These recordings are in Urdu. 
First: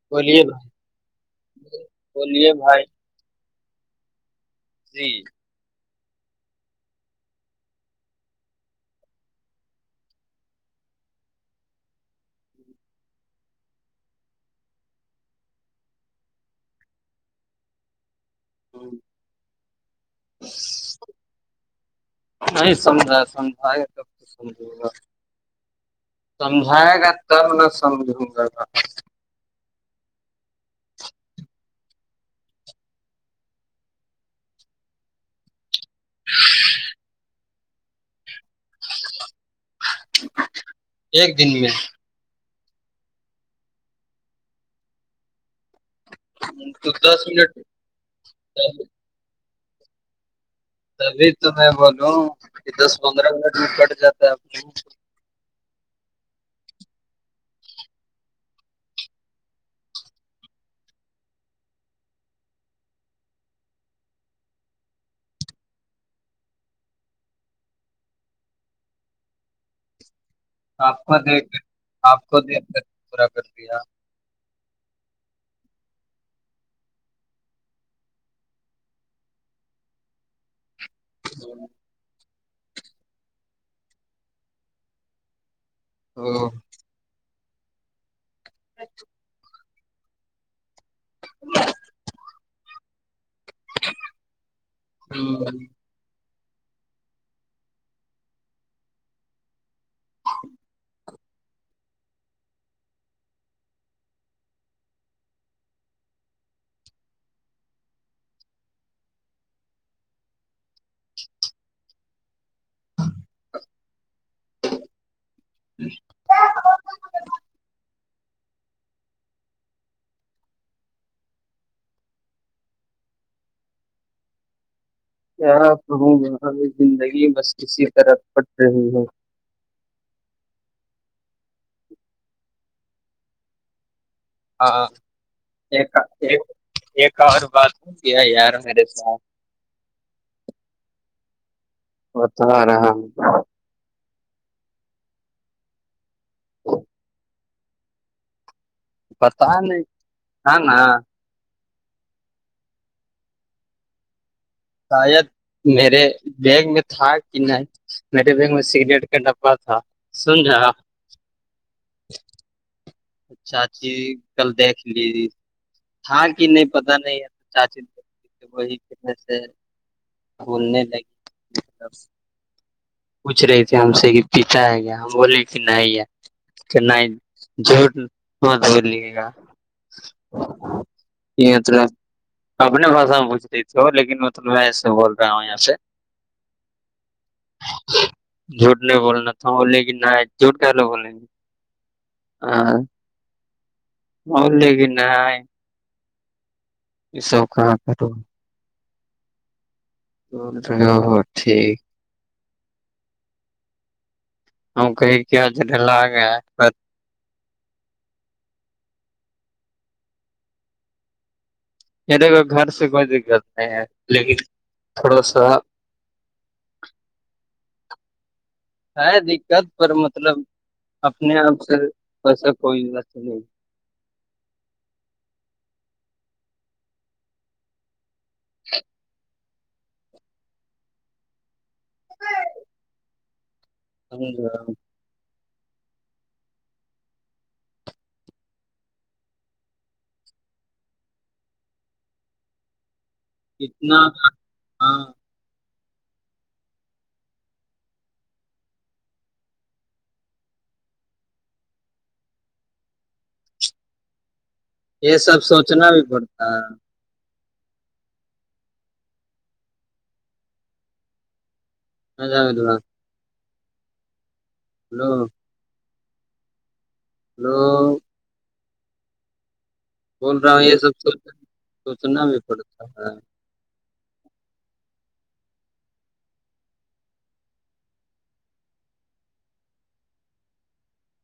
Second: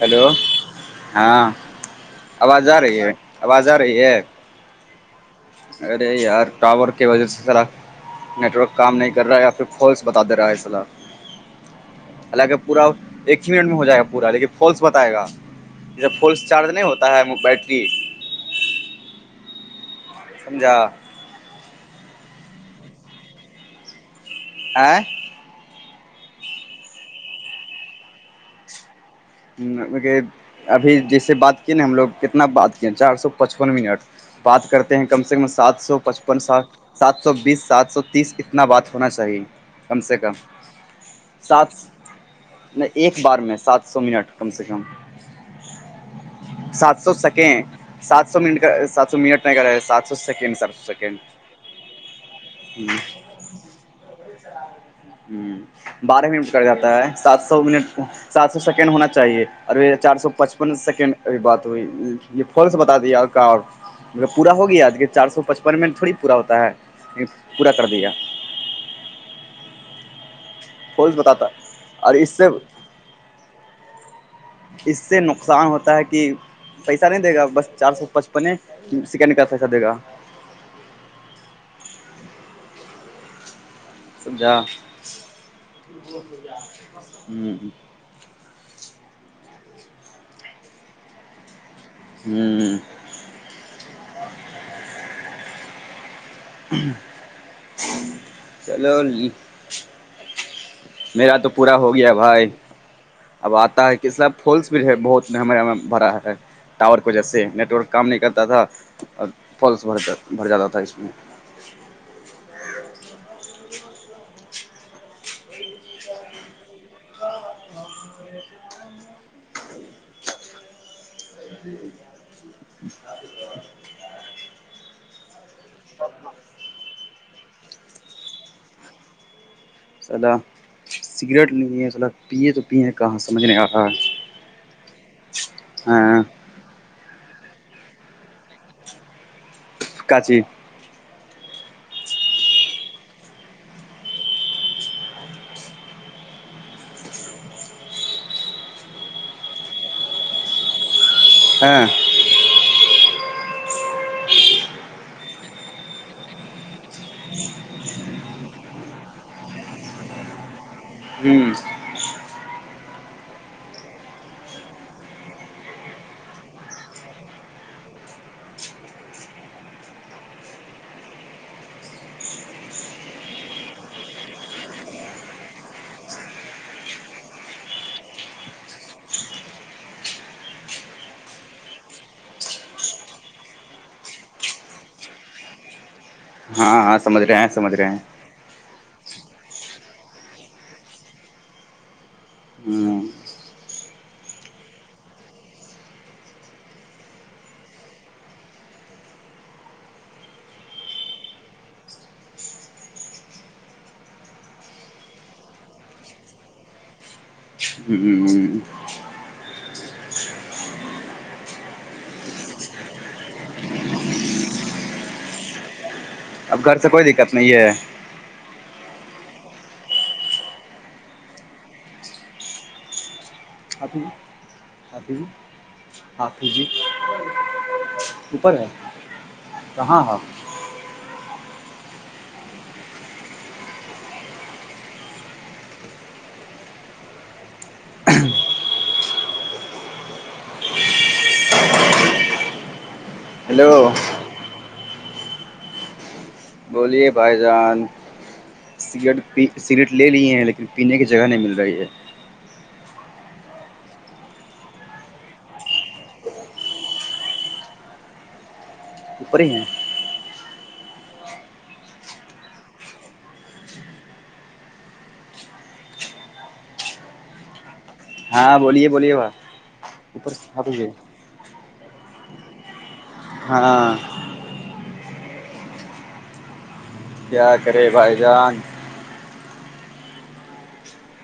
ہلو بولیے بھائی ہاں بولیے آواز آ بھائی رہی ہے آواز آ رہی ہے جی ارے یار ٹاور کی وجہ سے سرا نیٹ ورک کام نہیں کر رہا ہے یا پھر فس بتا دے رہا ہے صلاح حالانکہ پورا ایک ہی منٹ میں ہو جائے گا پورا لیکن فالس بتائے گا جب فلس چارج نہیں ہوتا ہے ہم بیٹری اور سمجھا نہیں سمجھ سمجھائے کب تو سمجھو گا سمجھائے گا تب نہ سمجھوں گا گ ابھی جیسے بات کی نا ہم لوگ کتنا بات کیے چار سو پچپن منٹ بات کرتے ہیں کم سے کم سات سو پچپن سات سو بیس سات سو تیس اتنا بات ہونا چاہیے کم سے کم ایک دن سات میں نہیں ایک بار میں سات سو منٹ کم سے کم تو سات سو دس منٹ سیکنڈ سات سو منٹ کا سات سو منٹ نہیں کر رہا سات سو سیکنڈ سر تبھی تو میں بولوں کہ دس پندرہ منٹ کٹ جاتا ہے اب ہ بارہ منٹ کر جاتا ہے سات سو منٹ سات سو سیکنڈ ہونا چاہیے اور چار سو پچپن سیکنڈ اھی بات ہوئی یہ فون سے بتا دییاے کہ مگر پورا ہو گیا آج کے چار سو پچپن میں تھوڑی پورا ہوتا ہے پورا کر دیا آپ فالس کو بتاتا دیکھ کر اور آپ اس کو سے دیکھ کر پورا کر دیا اس سے نقصان ہوتا ہے کہ پیسہ نہیں دے گا بس چار سو پچپنے سیکنڈ کا پیسہ دے گا [unintelligible] س جا ہ اچھا ہوں ہ چلو ہولی میرا تو پورا ہو گیا بھائی اب آتا ہے کہ سب پولس بھی ہے بہت ممے بھرا ہے ٹاور کو و جیس سے نیٹ ورک کام نہیں کرتا تھا اورس بھر جاتا تھا اس میں جی جی کیا کہوں میں ہماری زندگی بس کسی طرح پٹ رہی ہے صلا سگریٹ نہیں ہے صلا پیے تو پیئیں کہاں سمجھ نہیں آ رہا ہے ہاں ایک ہاں ایک اور بات کیا یار میرے ساتھ کاچی بت رہا ہاں بتا نہیں ہ ن ہاں شاید میرے بیگ میں تھا کہ نہیں میرے بیگ میں سگریٹ کا ڈبہ تھا سن رہا ہوں چاچی کل دیکھ لی تھا کہ نہیں پتا نہیں ہے چاچی وہی پھرنے سے بھولنے لگی پوچھ رہی تھی ہم سے کہ پیتا ہے گیا ہم بولے کہ نہیں کہ نہیں جٹ ب بول لیے گا یہ مطلب اپنے بھشا میں پوھ رہی تھی ہو لیکن میںطلب میں ایسے بول رہا ہوں یہاں سے ہاں ہاں سمجھ رہے ہیں سمجھ رہے ہیں جھوٹ نہیں بولنا تھا لےیک نہ جھوٹ ک لو بولیں گے ہاں ہ م لے گن آ یہ سب ک کر ٹھیک ہ کہئی کہ آج ڈ ل آ گیا ہوں یہ دیک کو گھر سے کوئی دقت نہیں ہے لیکن تھوڑا سا اب گھر سے کوئی دقت نہیں ہے ہے دقت پر مطلب اپنے آپ سے ویسا کوئی ب نہیں اب ابھی ہاں پ جی اوپر ہے کہاں ہ [unintelligible] ہیلو کتنا ہاں بولیے بھائی جان سٹ سگٹ لے لی ہیں لیکن پینے کی جگہ نہیں مل رہی ہے یہ سب سوچنا بھی پڑتا ہے اپری ہی ہیں ا جادوا ہلو ہو ہاں بولیے بولیے بائی بول رہا ہوں یہ سب سو سوچنا بھی پڑتا ہے [unintelligible] کیا کرے بھائی جان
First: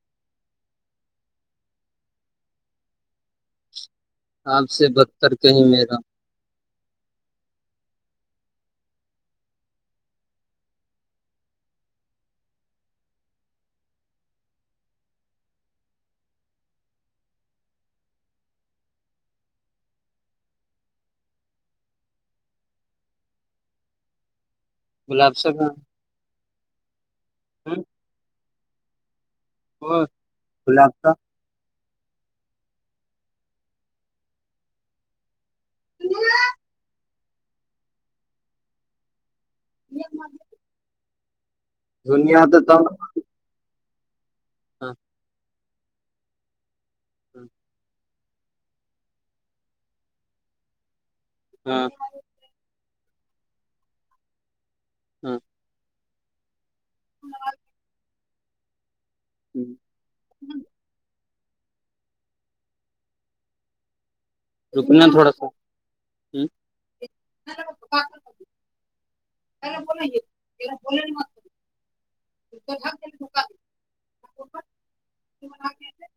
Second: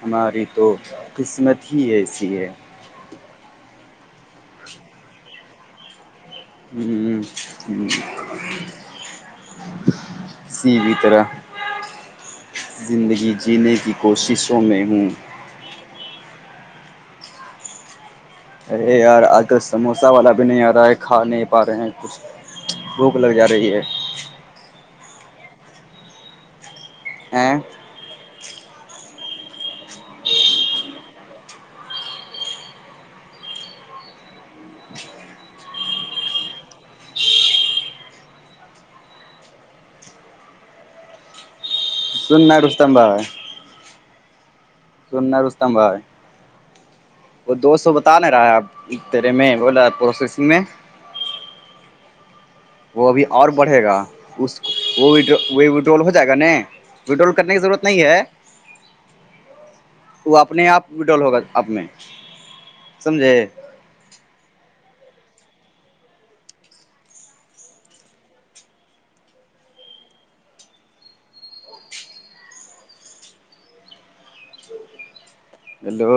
ہماری تو قسمت ہی ایسی ہے آپ سے بدتر کہیں میرا ہوں ہوں ہوں کسی بھی طرح زندگی جینے کی کوششوں میں ہوں ارے یار آج کل سموسا والا بھی نہیں آ رہا ہے کھا نہیں پا رہے ہیں کچھ بھوک لگ جا رہی ہے گلاب سبان [unintelligible] ا کلا آپ کا [unintelligible] س دنیا نائ تو ر تب استبا ہے ہاں سن ر استمبا ہے وہ دو سو بتا نہیں رہا ہے آپ تیرے میں بولا پروسیسنگ میں ہاں وہ ابھی اور بڑھے گا اس وہ بھی ہاں وہ وٹول ہو جائے گا نا وڈرول کرنے کی ضرورت نہیں ہے وہ اپنے آپ بڈول ہوگا آ میں سمجھے رکنا تھوڑا سا ہے کا بنے بولین مات [unintelligible] ہیلو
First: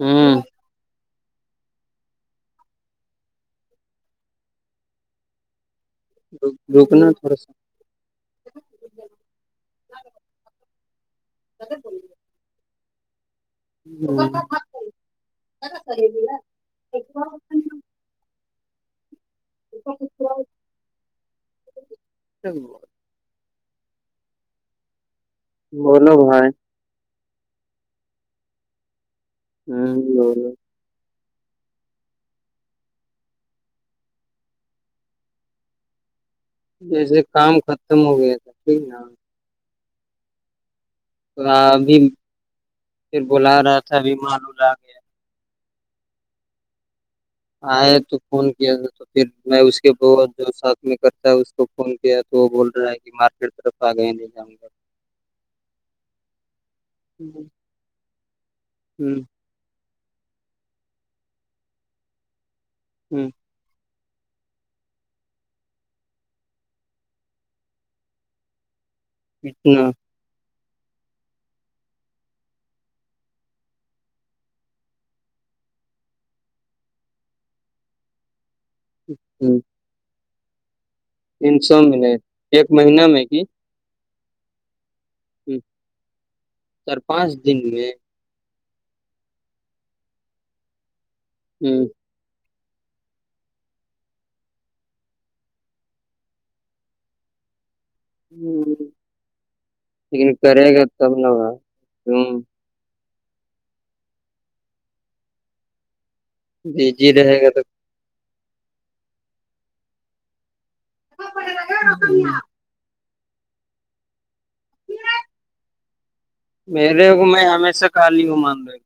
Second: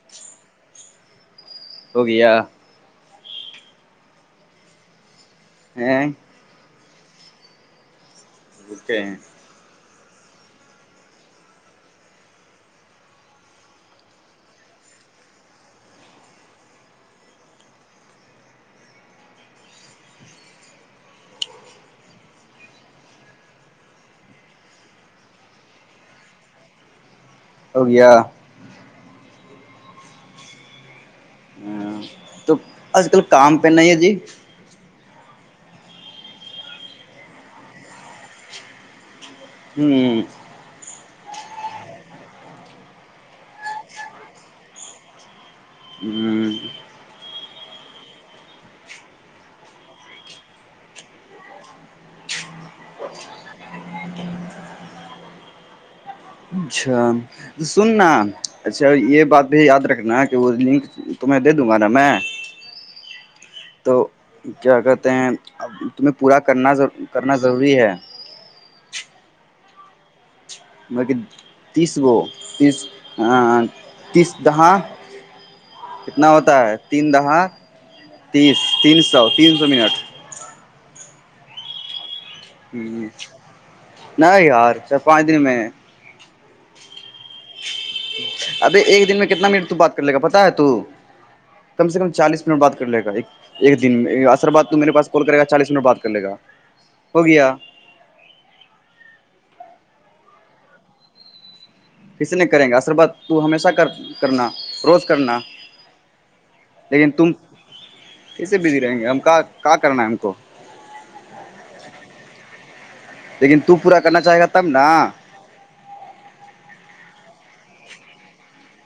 ہوں ہو گیا ہاں رکنا تھوڑا سا اکے ہیں سب چولے ا س تو بولو بھائی ہو گیا ہوں ہ تو آج کل کام پہ نہیں ہے جی جیسے کام ختم ہو گیا تھا ٹھیک نا ہوں اں ابھی پھر بلا رہا تھا ابھی معلوم آ گیا ہوں آ تو فون کیا تو پھر میں اس کے بت جو ساتھ میں کرتا ہے اس کو فون کیا تو وہ بول رہا ہے کہ مارکیٹ طرف آ گئے نہیں جی اچھا سننا اچھا یہ ہ بات بھی یاد رکھنا کہ وہ لنک تمہیں دے دوں گا نا میں ہوں تو کیا کہتے ہیں اب تمہیں پورا کرنار کرنا ضروری ہے اچھنا بق تیس گو تیس تیس دہاں کتنا ہوتا ہے تین دہا تیس تین سو تین ہ سو منٹ تین سو منٹ ایک ہ مہینہ میں کہ ن یار چ پانچ دن میں سر پانچ دن میں ابھی ایک دن میں کتنا منٹ تو بات کر لے گا پتا ہے تو ہ کم سے کم چالیس منٹ بات کر لے گا ایک دن میں ار بد تو میرے پاس کال کرے گا چالیس منٹ بات کر لے گا ہو گیا ہاں لیکن کرے گا تب نہگا کسی نے کریں گا عصر بات تو ہمیشہ کر کرنا روز کرنا جی جی لیکن تم رہے گا تو کیسے بزی رہیں گے ہم کا کرنا ہے ہم کو لیکن تو پورا کرنا چاہے گا تب نا میرے کو میں ہمیش سے خالی ہ مان رہی ہے ہ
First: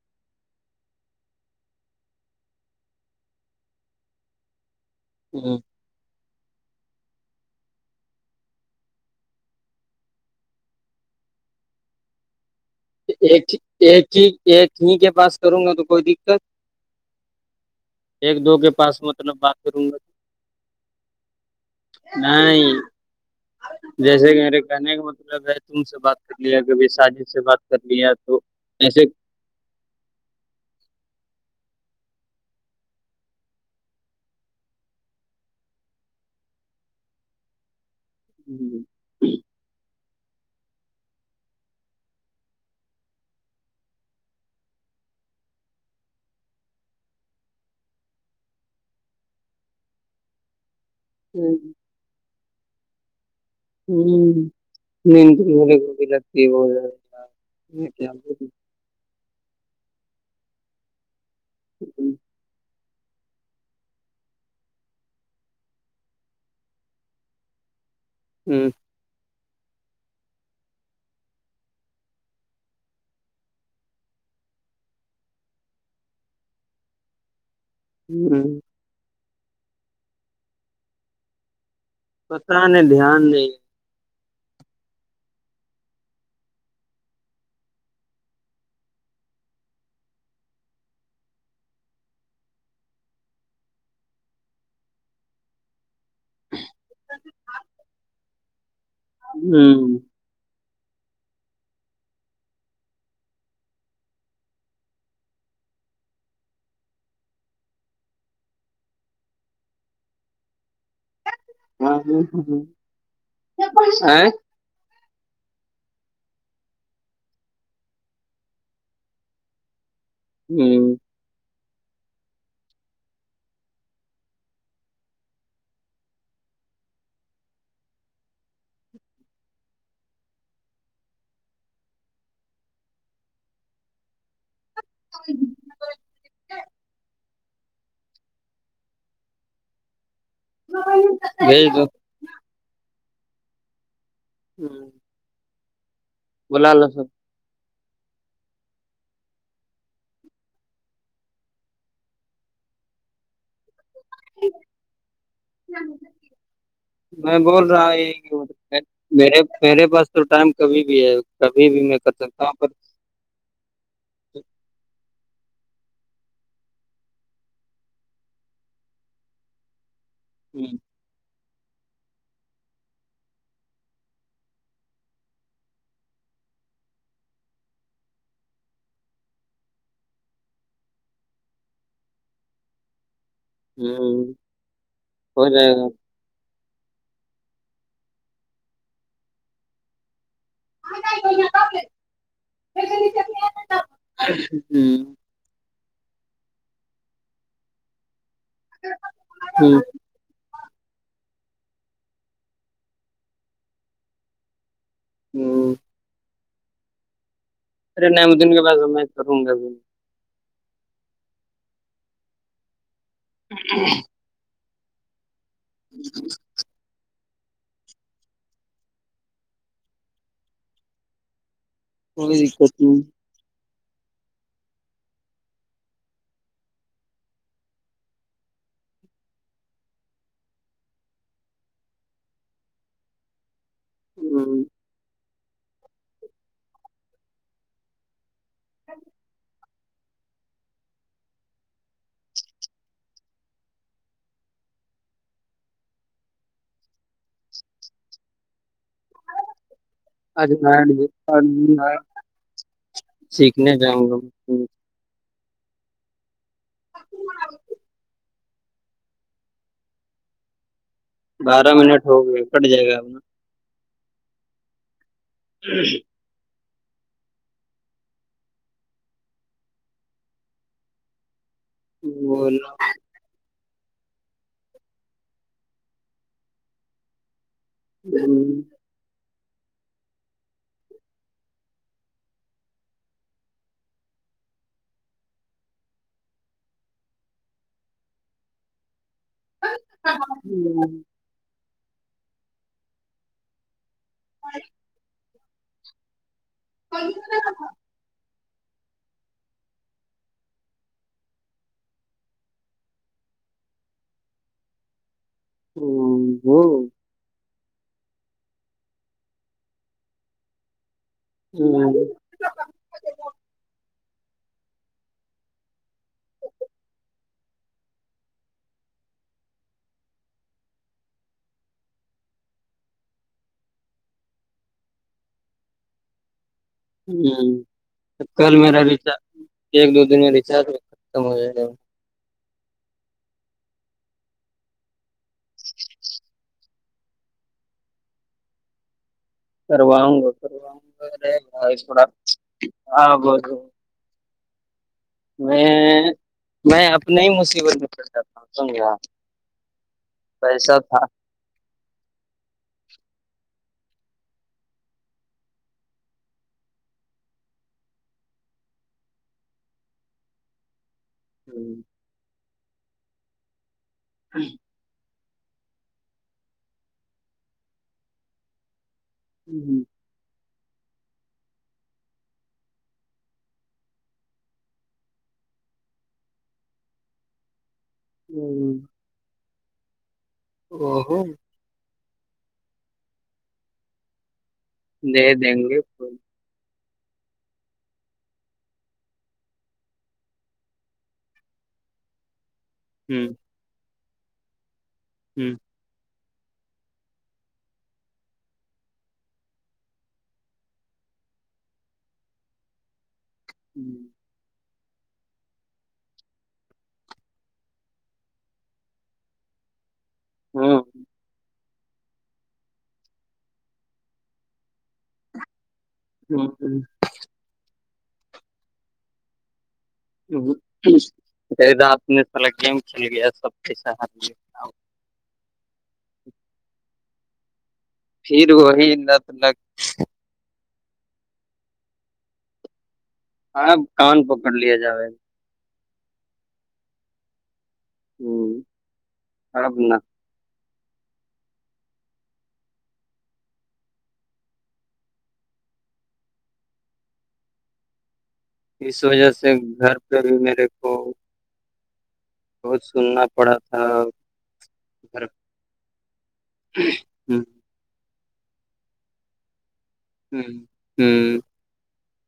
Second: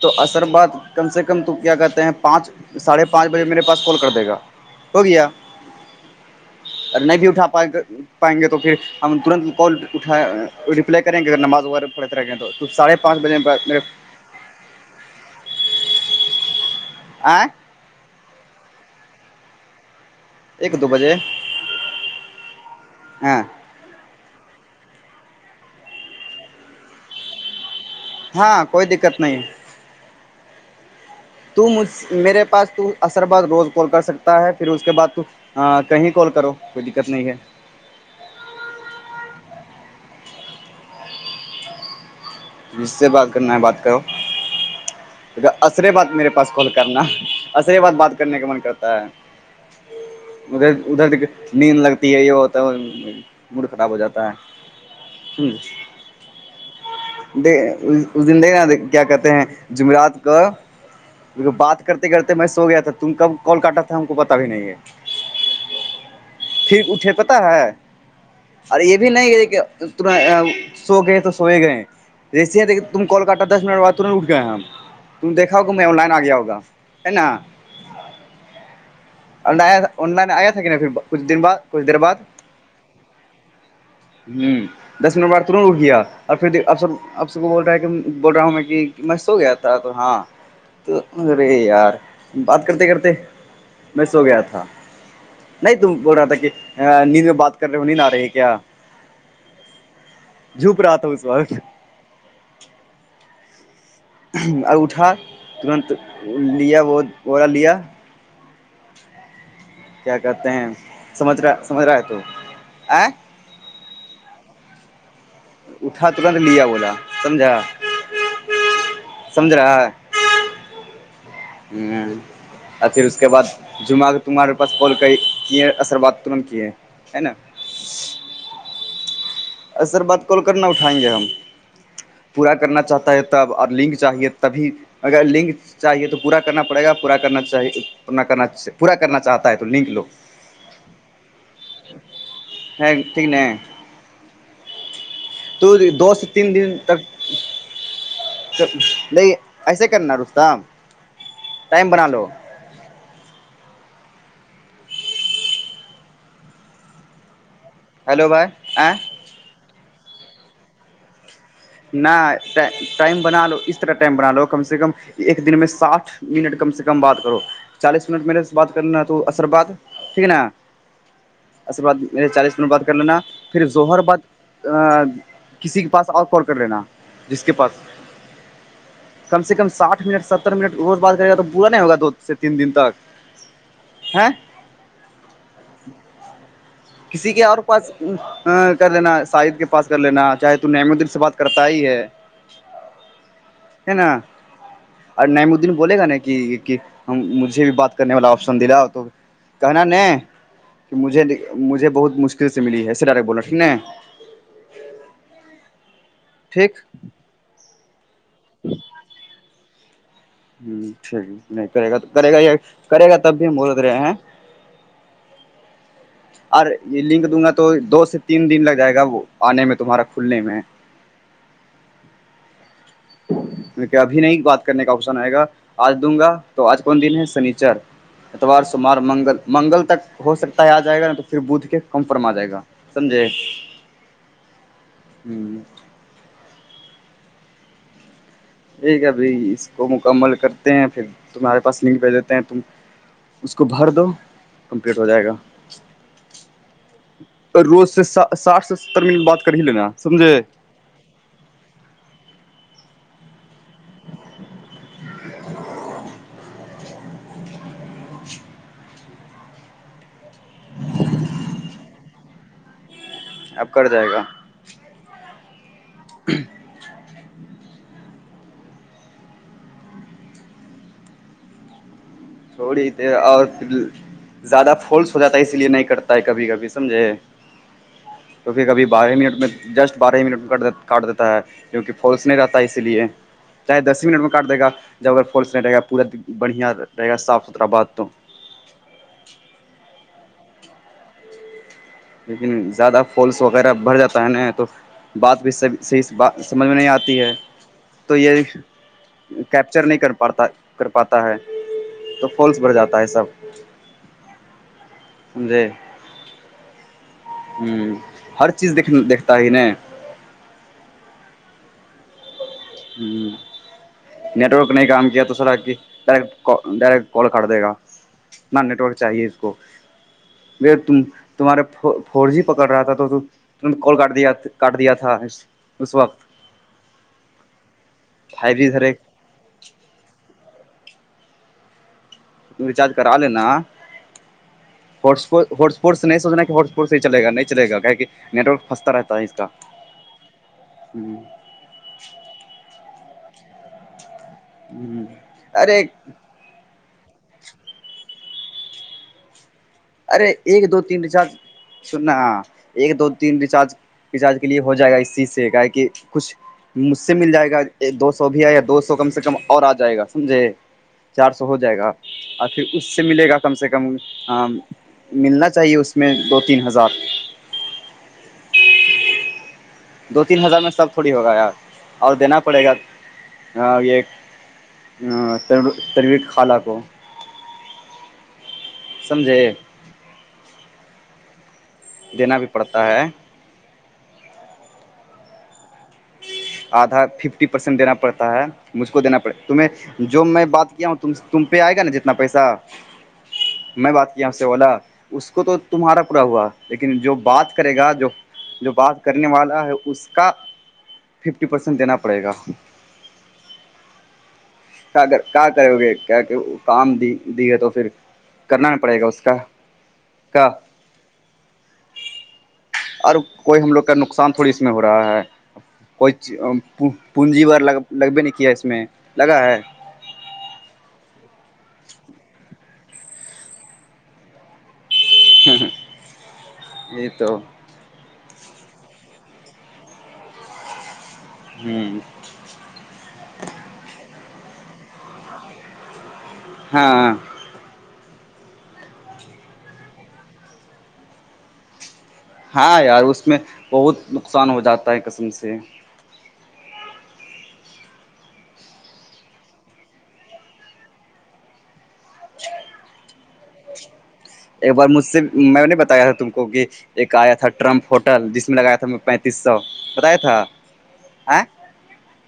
تو عصر بعد کم سے کم تو کیا کہتے ہیں پانچ ساڑھے پانچ بجے میرے پاس کال کر دے گا ہو گیا اور نہیں بھی اٹھا پائے پائیں گے تو پھر ہم ترنت کال اٹھ ریپلائی کریں گے اگر نماز وغیرہ پڑھتے رہکھیں تو سارے ایک ہی ایک ہی ایک ہی کے پاس کروں گا تو کوئی دقت آئ ایک دو کے پاس مطلب بات کروں گا ایک دو بجے نہیں ہاں جیسے کہ میرے کہنے کا مطلب ہے تم سے بات کر لیا کبھی ساجد سے بات کر لیا تو ہاں کوئی ایسے دقت نہیں تو مجھ میرے پاس تو عصر بد روز کال کر سکتا ہے پھر اس کے بعد تو ہاں کہیں کال کرو کوئی دقت نہیں ہے جی جس سے بات کرنا ہے بات کرو اصرے بات میرے پاس کال کرنا عصرے بات بات کرنے کا من کرتا ہے ادھر ادھر نیند لگتی ہے یہ وہ تو ہوں مو بھی لگتی ب دیک اس دن دیکھناا کیا کہتے ہیں جمعرات کا بات کرتے کیا کرتے میں سو گیا تھا تم کب کال کاٹا ہم کو پتا بھی نہیں ہے پھر اٹھے پتا ہے ہوں ارے یہ بھی نہیں یہ کہ ت سو گئے تو سوئے گئے جیسیےیک تم کال کرتا دس منٹ بد تمہیں اٹ گئے ہم تم دیکھاؤگے میں آن لائن آ گیا ہوؤگا ہے نا ہ اورن آنائن آیا سکن پھر کچھ دن بع کچھ دیر بد پترہ نہیں دھیان نہیں ہ دس منٹ بعد ترنت رک گیا اور پھر اب سب اب سب کو بول رہا ہے کہ بول رہا ہوں میں کہ میں سو گیا تھا تو ہاں تو ارے یار بات کرتے کرتے میں سو گیا تھا نہیں تم بول رہا تھا کہ نیند میں بات کر رہے ہو نیند آ رہی ہے کیا ہوں جھوپ رہا تھا اس وقت [inaudible] اور اٹا ترنت لیا وہ با لیا [inaudible] کیا کہتے ہیں سمت رہا ہ سمجھ رہا ہے ہ تو ہ ہ آ کیاس [inaudible] اٹھا ترت لیا بولا سمجھ رہا سمجھ رہا [inaudible] ہوں ہوں اور پھر اس کے بعد جمعہ تمہارے پاس کال کر کیے اثر بات تورنت کی ہے نا ا سر بات کال کرنا اٹھائیں گے ہم پورا کرنا چاہتا ہے تب اور لنک چاہیے تبھی اگر لنک چاہیے تو پورا کرنا پڑے گا پورا کرنا چاہیےورنا کرنا پورا کرنا چاہتا ہے تو لنک لو بھی ہ ٹھیک نہیں ہوں تو دو سے تین دن تک نہیں ایسے کرنا رستتا ٹائم بنا لو میں بول رہا ہیلو یہ بھائی آ میرے میرے پاس تو ٹائم کبھی بھی ہے کبھی بھی میں نہ کر سکتا ہوں ت پر [inaudible] ٹائم بنا لو اس طرح ٹائم بنا لو کم سے کم ایک دن میں ساٹھ منٹ کم سے کم بات کرو چالیس منٹ میرے سے بات کرنا تو عرباد ٹھیک ہے نا ہوں اص بعد میرے چالیس منٹ بعد کر لینا پھر ظہر بد کسی کے پاس اور کال کر لینا جس کے پاس کم سے کم سٹھ منٹ ستر منٹ روز بات کرے گا تو پا نہیں ہوگا دو سے تین دن تک ہوں ہیں ہو جائے گا کسی کے اور پاس کر لینا شاہد کے پاس کر لینا چاہے تو نمدن سے بات کرتا ہی ہے ہے نا ہ اور نعیم الدین بولے گا نا کہ کہ ہم مجھے بھی بات کرنے والا آپشن دلا تو ہ کہنا نے کہ مجھے مجھے بہت مشکل سے ملی ہے سر ڈر بول رہنا ٹھیک ن ہوں ٹھیک ارے نم دن کے بعد میں کروں گا ہ ٹھیک نہیں کرے گا تو کرے گا یہ کرے گا تب بھی ہم بولت رہے ہیں اور یہ لنک دوں گا تو دو سے تین دن لگ جائے گا وہ آنے میں تمہارا کھلنے میں کوئی دقت نہیں کی ابھی نہیں بات کرنے کا آپشن آئے گا آج دوں گا تو آج کون دن ہے شنیچر اتوار سمار منگل منگل تک ہو سکتا ہے آ جائے گا نا تو پھر بدھ کے کمفرم آ جائے گا سمجے ہاں ہوں ٹھیک ہے ابھی اس کو مکمل کرتے ہیں پھر تمہارے پاس لنک بھی دیتے ہیں ت اس کو بھر دو کمپلیٹ ہو جائے گا روز سے ساٹھ سے ستر منٹ بات کر ہی لینا سمجھے آج سیکھنے جاوںں گا خش بارہ منٹ ہو گئے کٹ جائے گا اپنا اب کر جائے گا ج وہ چوڑی تھے اور پھر زیادہ فولس ہو جاتا ہے اسی لیے نہیں کرتا ہے کبھی کبھی سمجھے تو پھر کبھی بارہ منٹ میں جسٹ بارہ منٹ میں کاٹ دیتا ہے جوک فولس نہیں رہتا ہے اسی لیے چاہے دس ہی منٹ میں کاٹ دے گا جب اگر فالس نہیں رہے گا پورا بڑھیا رہے گا صاف ستھرا بات تو جی لیکن زیادہ فالس وغیرہ بھرھ جاتا ہے نہیں تو بعد بھی سب صحیح بات سمجھ میں نہیں آتی ہے تو یہ کیپچر نہیں کر پاتا کر پاتا ہے تو فالس بھر جاتا ہے سب سمھے ہ ہ ہوں ہر چیز د دیکھتا ہے ن ہ ہوں نیٹ ورک نہیں کام کیا تو سرا کہ ڈائرٹ ڈائریکٹ کال کر دے گا نہ نیٹ ورک چاہیے اس کو م تم تمہارے فور جی پکڑ رہا تھا تو ت نے کال کاٹ دیا کاٹ دیا تھا اس وقت ہ کل فائیو جی میرا ریچارج ایک دو دن میں ریچارج ختم ہو جائے گا ریچارج کرا آ ل نا ہپورٹ سے نہیں سونا کہ ہسپورٹ سے ہیلے گا نہیںلے گا کہ نیٹ ورک پھنتا رہتا ہے اس کا کرواؤں گا کرواؤں ہ گاے گ تھوڑا ہاں ب ہوں میں میں اپنے ہی مصیبت میں چل جاتا ہوں س ارے ایک دو تین چار سننا ایک دو تین ریچارج ریچارج کے لیے ہو جائے گا اس چیز سے کا کہ کچھ مجھ سے مل جائے گا ایک دو سو بھی ہے یا دو سو کم سے کم اور آ جائے گا سمجھے چار سو ہو جائے گا اور پھر اس سے ملے گا کم سے کم ملنا چاہیے اس میں دو تین ہزار ہ ہوں دو تین ہزار میں سب تھوڑی ہوگا یار اور دینا پڑے گا یہ تروی خالہ کو سمجھے او ہوو دینا بھی پڑتا ہے دے دیں گے کو آدھا ففٹی پرسینٹ دینا پڑتا ہے مجھ کو دینا پڑتا تمہیں جو میں بات کیا ہوں تم پہ آئے گا نا جتنا پیسہ ہوں میں بات کیا آپ سے اولا اس کو تو تمہارا پورا ہوا لیکن جو بات کرے گا جو جو بات کرنے والا ہے اس کا ففٹی پرسینٹ دینا پڑے گا ہوں کرو گے کیا کہ کام دی دی ہے تو پھر کرنا ن پڑے گا اس کا کہ ہاں اور کوئی ہم لوگ کا نقصان تھوڑی اس میں ہو رہا ہے کوئی ہوں ہوں پونجی بار لگ لگبے نہیں کیا ہے اس میں لگا ہے پ نے س گیم کھیل لیا سب کے س یہ تو پھر وہی لت لگ ہوں ہاں کان پکڑ لیا جاو ہاںاں ہوں سبنا ہاں یار اس میں بہت نقصان ہو جاتا ہے قسم سے اس وجہ سے گھر پہ بھی میرے کو بہت سننا پڑا تھا اور ایک بار مجھ سے میں نے بتایا تھا تم کو کہ ایک آیا ہوں تھا ٹرمپ ہوٹل جس میں لگایا تھا میں پین یس سو بتایا تھا ہوں ہوں ا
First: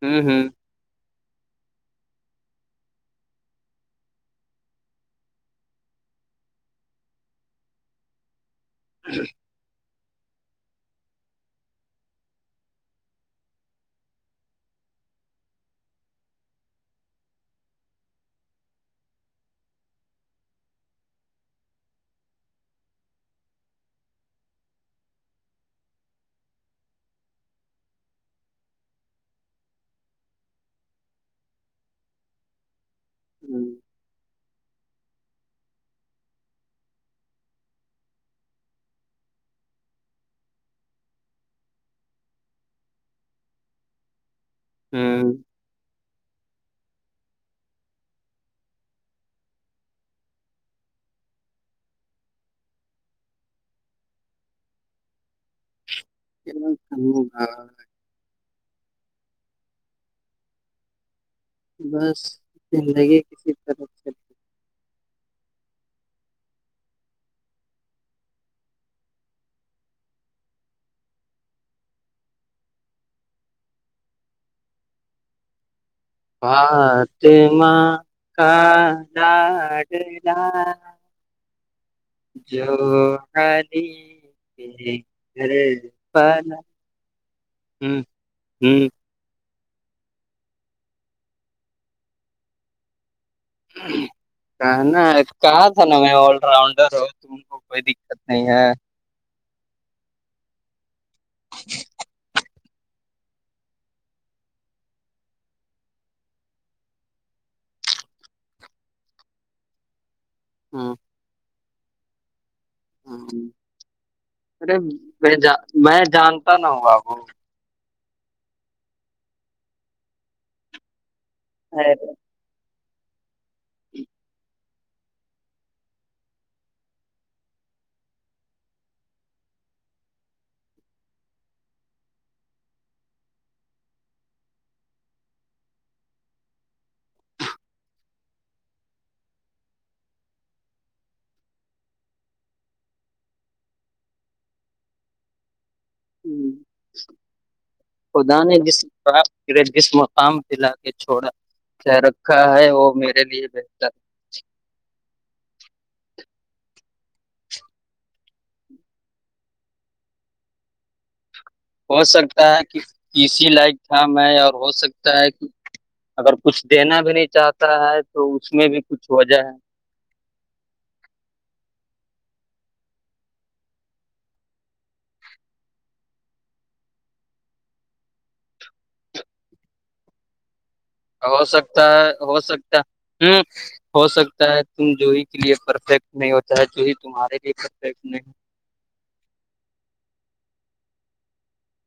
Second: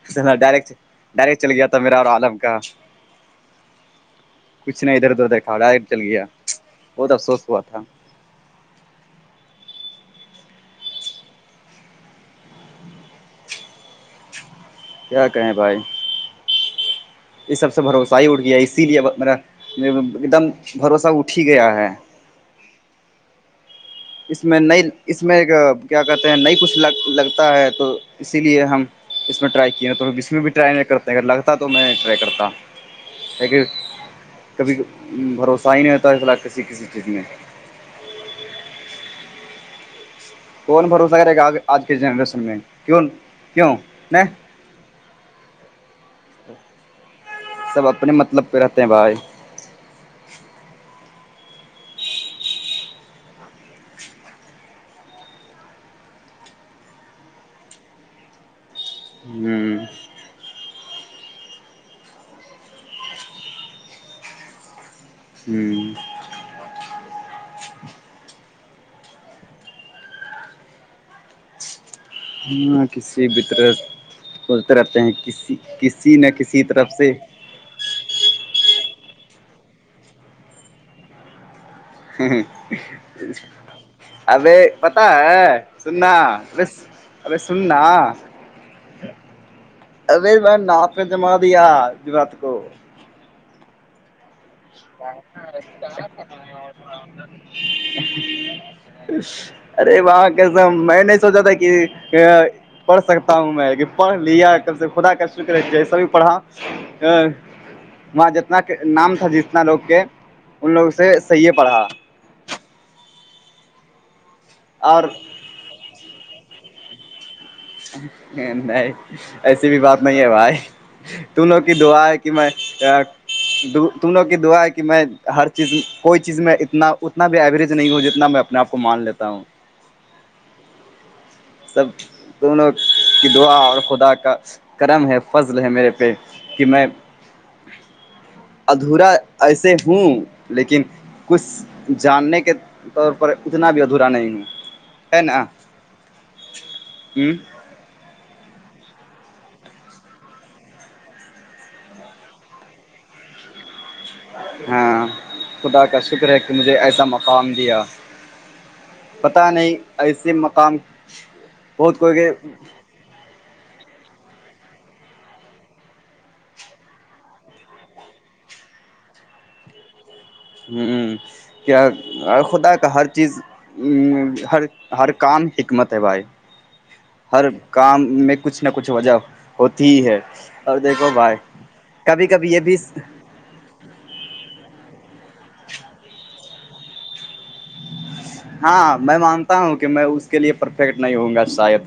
ہوں ہوں ڈرٹ ڈائریکٹ چل گیا تھا میرا اور عالم کا کچھ نہیں ادھر ادھر دیکھا رہا ہے چل گیا بہت افسوس ہوا تھا جی کیا کہیں بھائی یہ سب سے بھروسہ ہی اٹ گیا اسی لیے ما ایک دم بھروسہ اٹھ ہی گیا ہے اس میں ن اس میں کیا کہتے ہیں نئی کچھ لگ لگتا ہے تو اسی لیے ہم اس میں ٹرائی کیے ن تو ہم اس میں بھی ٹرائی نہیں کرتے ہیں اگر لگتا تو میں ٹرائی کرتا ہوں کبھی بھروسہ ہی نہیں ہوتا ہے ف الح کسی کسی چیز میں کون بھروسہ کرے گ آج کے جنریشن میں کی کیوں ن ہاں سب اپنے مطلب پہ رہتے ہیں بھائی ہوگا [unintelligible] ھم [unintelligible] ہوں بس زندگی کسی طرح سے ہوں ہ کسی بھی طرح بولتے رہتے ہیں کسی کسی نہ کسی طرف سے ماں کا لڈلہ علی ابے کے پتا ہے گھر سننا پر ارے سنا ہوں ہوں ارے میں نا پہ جما دیا ج بات کو [unintelligible] کہنا کہا تھا نا میں آل راؤنڈر ہ تم کو کوئی دقت نہیں ہے ارے وہاں کیسا میں نہیں سوچا تھا کہ پڑ سکتا ہوں میں کہ پھ لیا کب سے خدا کا شکر ہے جیسے بھی پڑھا ا وہاں جتنا نام تھا ج اتنا لوگ کہ ان لوگوں ہوں سے صحیح پڑھا ہ ارے اور میں میں جانتا نہ ہوں بابو نہیں ایسی بھی بات نہیں ہے بھائی تونوں کی دعا ہے کہ میں تونوں کی دعا ہے کہ میں ہر چیز کوئی چیز میں اتنا اتنا بھی ایوریج نہیں ہو جتنا میں اپنے آپ کو مان لیتا ہوں سب دونوں کی دعا اور خدا کا کرم ہے فضل ہے میرے پہ کہ میں ادھورا ایسے ہوں لیکن کچھ جاننے کے طور پر اتنا بھی ادھورا نہیں ہوں ہے نا ہوں ہ خدا نے جسپ کرے جس مقام پ لا کے چھوڑا سے رکھا ہے وہ میرے لیے بہتر ہاں خدا کا شکر ہے کہ مجھے ایسا مقام دیا پتہ نہیں ایسے مقام ہو بہت کوئی سکتا ہے کہ اسی لائق ٹام ہے اور ہو سکتا ہے کہ اگر کچھ دینا بھی نہیں چاہتا ہے تو اس میں بھی کچھ وجہ ہے ہ کیا اور خدا کا ہر چیز ہر ہر کام حکمت ہے بھائی ہر کام میں کچھ نہ کچھ وجہ ہوتی ہی ہے اور دیکھو بھائی کبھی کبھی یہ بھی ہوں ہو سکتا ہے تم جو ہی کے لیے پرفیکٹ نہیں ہوتا ہے جو ہی تمہارے لیے پرفیکٹ نہیں ہاں میں مانتا ہوں کہ میں اس کے لیے پرفیکٹ نہیں ہوں گا شاید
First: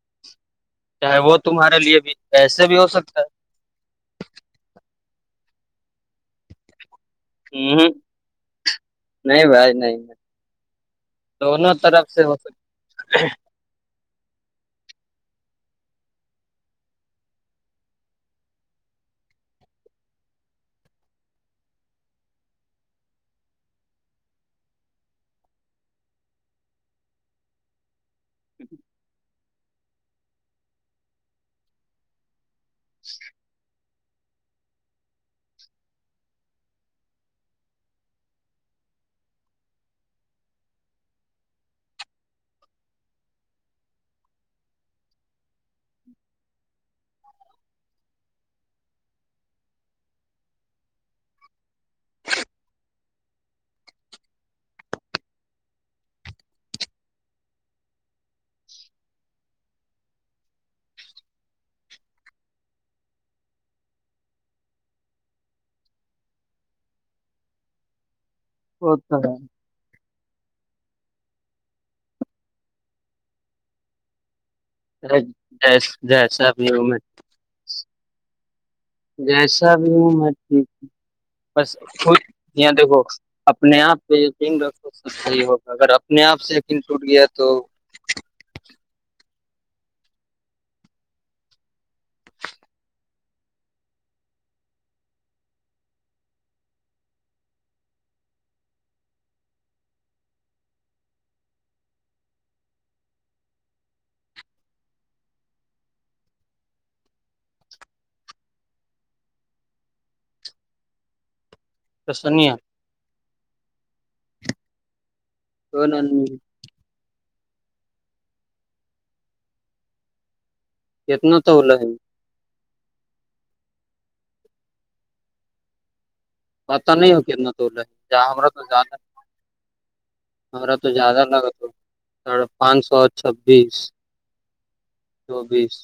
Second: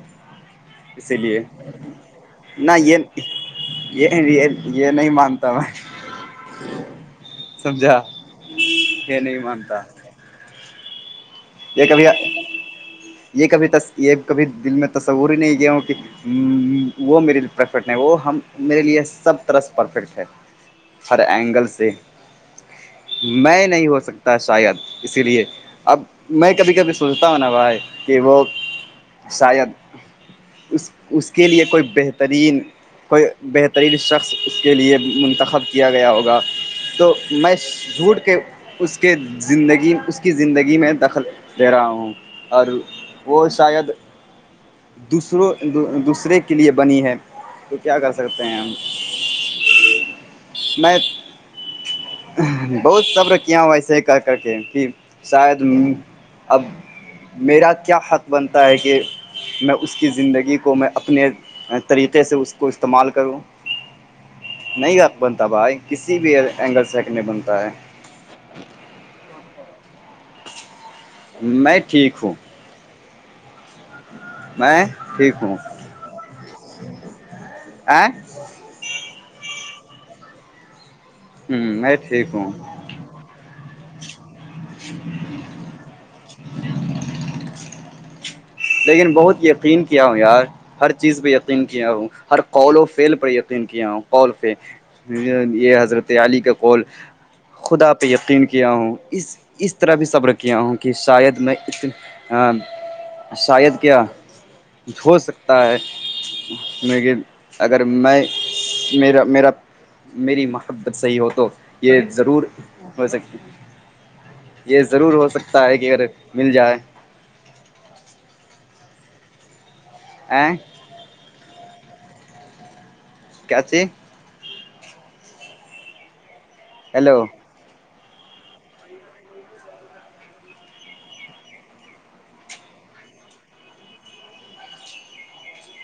ہوتا اسی ہے وہ لیے تمہارے لیے بھی ایسے نہ بھی ہو یہ سکتا یہ یہ یہ نہیں مانتا میں ہے ہ سمجھا یہ نہیں بھائی مانتا نہیں دونوں یہ کبھی طرف سے ہو یہ کبھی یہ کبھی دل میں تصور ہی نہیں گیا ہوں کہ ہ وہ میرے لی پرفیکٹ نہیں وہ ہم میرے لیے سب طرح پرفیکٹ ہے ہر اینگل سے میں نہیں ہو سکتا شاید اسی لیے اب میں کبھی کبھی سوچتا ہوں نا بھائی کہ وہ شاید اس اس کے لیے کوئی بہترین کوئی بہترین شخص اس کے لیے منتخب کیا گیا ہوگا تو میں جھوٹ کے اس کے زندگی اس کی زندگی میں دخل دے رہا ہوں اور وہ شاید دوسروں دوسرے کے لیے بنی ہے تو کیا کر سکتے ہیں ہم میں بہت صبر کیا ہو ایسے ہی کر کر کے کہ شاید اب میرا کیا حق بنتا ہے کہ میں اس کی زندگی کو میں اپنے طریقے سے اس کو استعمال کروں نہیں بنتا بھائی کسی بھی اینگل سے نہیں بنتا ہے اھ میں ٹھیک ہوں میں ٹھیک ہوں جس جیس صاحب یہ ا میں ا جیسا بھی ہوں میں ٹھیک بس میں خود ٹھیک ہوں دیکھو اپنی اپنے آپ پہ یقین رکھو سب صحیح ہوگا اگر اپنے آپ سے یقین ٹوٹ گیا تو لیکن بہت یقین کیا ہوں یار ہر چیز پہ یقین کیا ہوں ہر قول و فیل پہ یقین کیا ہوں قول ف یہ حضرت علی کا کول خدا پہ یقین کیا ہوں اس اس طرح بھی سب رکھ ہوں کہ شاید میں ات شاید کیا ہوھ سکتا ہے میکے اگر میں میرا میرا میری محبت صحیح ہو تو یہ تو ضرور سنیا ہو سکتی یہ ضرور ہو سکتا ہے کہ اگر مل جائے آ کتنا تو ل کیاچ [unintelligible] پتہ نہیں ہو ہیلو کتنا توور رہا ج ہما تو جانا ہے [unintelligible] ہمارا تو زیادہ لگا تو ساڑھے پانچ سو چھبیس چوبیس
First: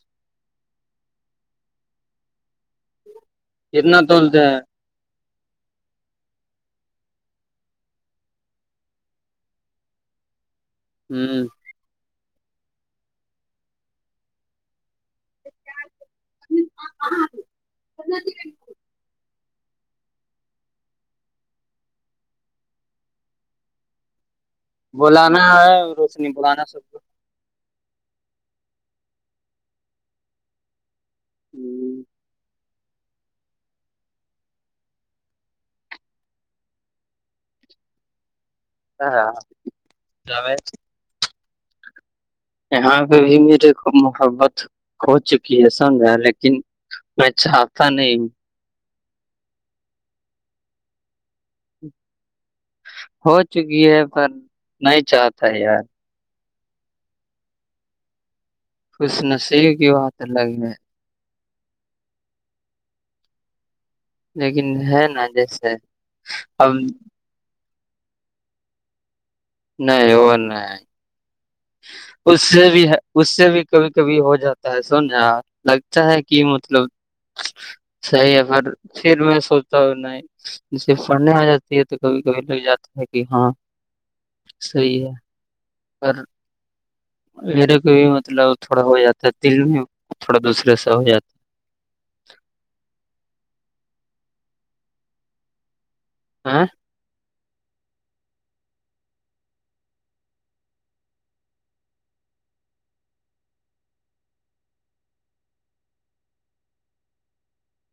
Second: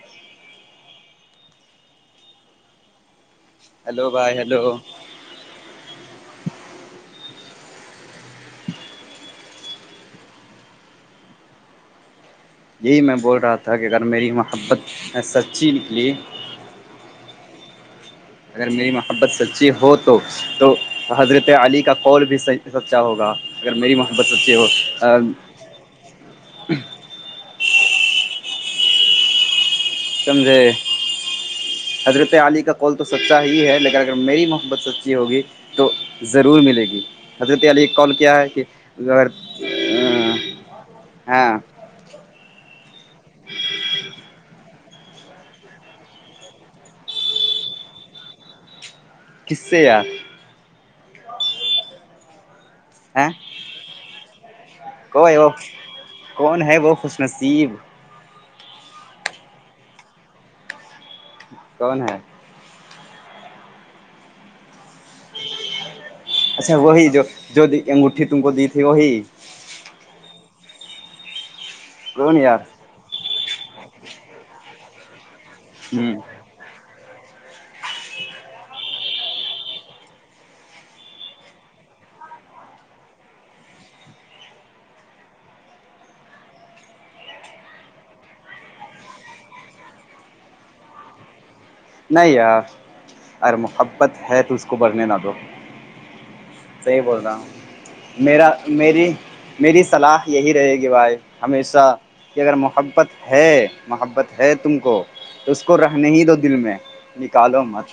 کتنا ہلو بھائی تولتے ہیں ہلو ہوں یہی میں بول رہا تھا کہ اگر میری محبت میں سچی نکلی [inaudible] [unintelligible] اگر میری محبت سچی ہو تو تو تو حضرت علی کا کول بھی سچا ہوگا اگر میری محبت سچی ہو بلانا ہے روشنی بلانا ہے سب کچھ مے ادر آلی کپ [unintelligible] کال تو سچا ہی ہے لیکن اگر میری محبت سچی ہوگی تو ضرور ملے گی حضرت علی کال کیا ہے کہ ا ہاں یہاں پہ بھی میرے محبت ہو چکی ہے سمجھ ہے لیکن میں چاہتا نہیں کسے [unintelligible] ہ ہو چکی ہے پر نہیں کو چاہتا وہ یار کون ہے وہ خوش نصیب خش نہ سےیگ کی ہواتر لگے کون ہے لیکن ہے ن اچھا وہی جو جو انگوٹھی تم کو دی تھی وہی نہیں ہو نہیں کون اس یار سے بھی ہے اس سے بھی کبھی کبھی ہو جاتا ہے سون رہا لگتا ہ ہے کہ مطلب صحیح ہے پر پھر میں سوچتا ہوں نہیں جسے پڑھنے آ جاتے ہے تو کبھی کبھی لگ جاتا ہے کہ ہاں صحیح ہے اور [unintelligible] میرے کا بھی مطلب تھوڑا ہو جاتا ہے دل میں تھوڑا دوسرے سے ہو جاتا نہیں یار ار محبت ہے تو اس کو بھرنے نہ دو آاں [unintelligible] صحی بول رہا ہوں میرا میری میری صلاح یہی رہے گی بھائی ہمیشہ کہ اگر محبت ہے محبت ہے تم کو تو اس کو رہنے ہی دو دل میں نکالو مت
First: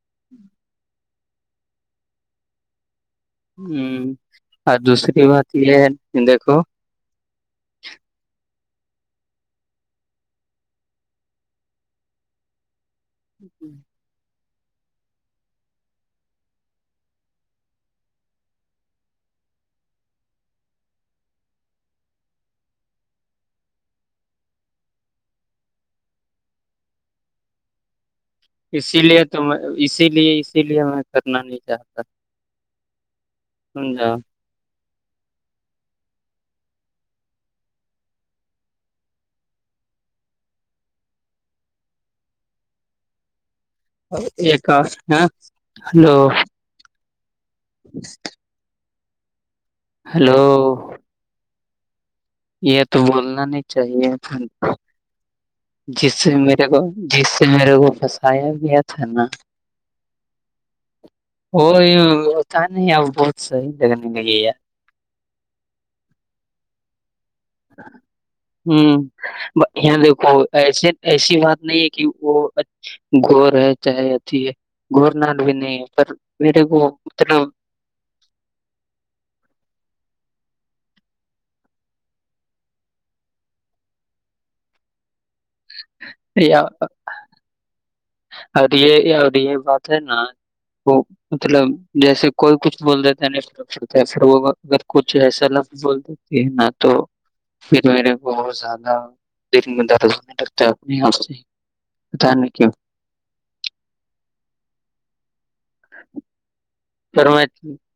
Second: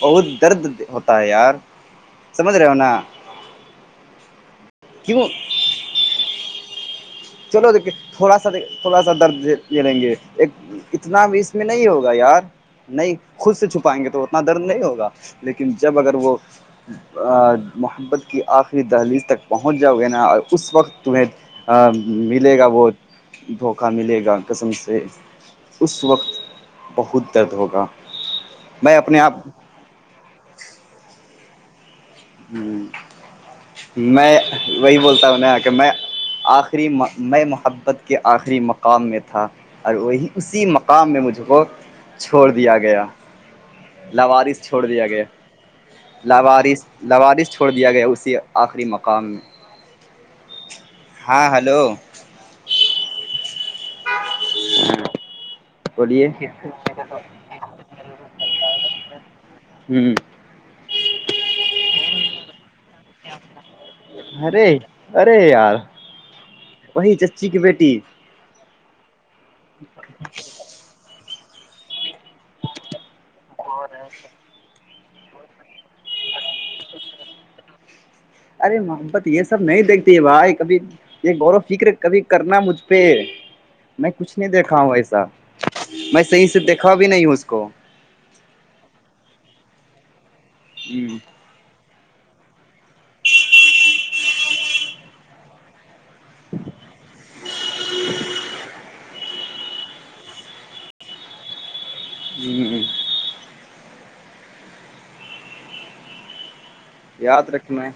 بہت درد ہوتا ہے یار سمجھ رہے ہو نا ہوں اور دوسری کیوں بات یہ ہے دیکھو چلو دیکھیے تھوڑا سا د تھوڑا سا درد لے لیں گے ایک اتنا بھی اس میں نہیں ہوگا یار نہیں خود سے چھپائیں گے تو نا درد نہیں ہوگا لیکن جب اگر وہ محبت کی آخری دہلیز تک پہنچ جاؤ گے نا اور اس وقت تمہیں ا ملے گا وہ دھوکا ملے گا قسم سے اس وقت بہت درد ہوگا میں اسی اپنے لیے آپ تو میں اسی لیے اسی لیے میں کرنا نہیں چاہتا ہ سمجھا میں وہی بولتاوں یہ کہ میں آخری میں محبت کے آخری مقام میں تھا اور وہی اسی مقام میں مجھ کو چھوڑ دیا گیا لوارس ایک چھوڑ اور- دیا گیا ہاں، ہلو لوارس سوارس چھوڑ دیا گیا اسی آخری مقام میں ہیلو ہاں ہلو یہ تو بولنا نہیں چاہیے جس بولیے سے میرے کو جس میرے کو پھسایا گیا تھا نا ہوں وہ ات نہیں اب بہت صحیح لگنے لگے ار ارے ارے یار وہی چچی کے ہوں یہ دیکھو ایسے ایسی بات نہیں ہے کہ وہ گور ہے چاہے اتیھی ہے گور نال بھی نہیں ہے پر میرے کو مطلب ارے محبت یہ سب نہیں دیکھتی ہے بھائی کبھی یہ غور و فکر کبھی کرنا مجھ پہ میں کچھ نہیں دیکھا ہوں ایسا میں صحیح سے یا دیکھا بھی نہیں ہوں اس کو اور یہ اور یہ بات ہے نا وہ ہ مطلب جیسے کوئی کچھ بول دیتے ہیں نا تا ہے پھر وہ اگر کچھ ایسا لفظ بول دیتی ہے نا تو پ میرے بہت زیادہ دل میں درد ہونے لگتا ہے اپنے یہاں سے دان نہیں کیوں ہ [inaudible] پر میں یاد رکھنا ہے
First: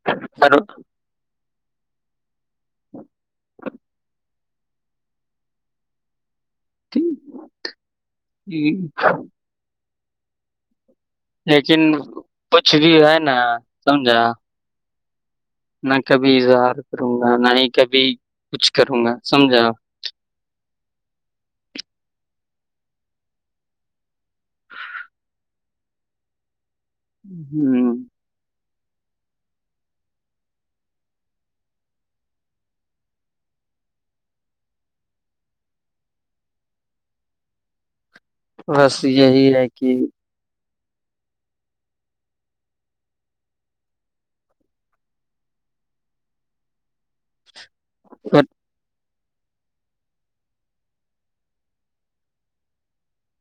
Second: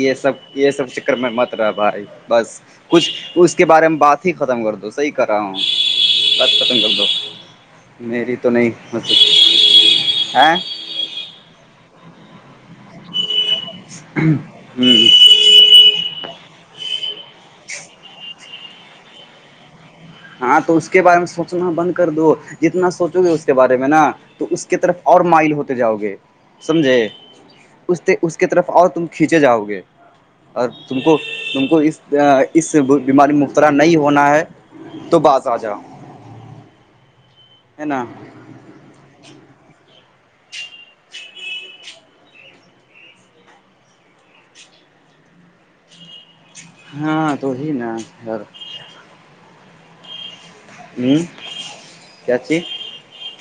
یہ سب پر یہ سب میں مت رہا بھائی بس کچھ اس کے بارے میں بات ہی کر ختم کر دو صحی کر رہا ہوں ب پت میری تو نہیں م لیکن کچھ بھی ہے نا سمجھا ہوں نہ کبھی اظہار کروں گا نہ ہی کبھی کچھ کروں گا سمجھاپ ہاں تو اس کے بارے میں سوچنا بند کر دو جتنا سوچو گے اس کے بارے میں نا تو اس کی طرف اور مائل ہوتے جاؤ گے سمجھے ہوں اس اس کی طرف اور تم کھینچے جاؤ گے اور تم کو تم کو اس اس سے بیماری میں مبتلا نہیں ہونا ہے تو باس آ جاؤ ہے ن بس یہی ہے کہ ہاں تو ہی نا س پر ہوں کیاچھی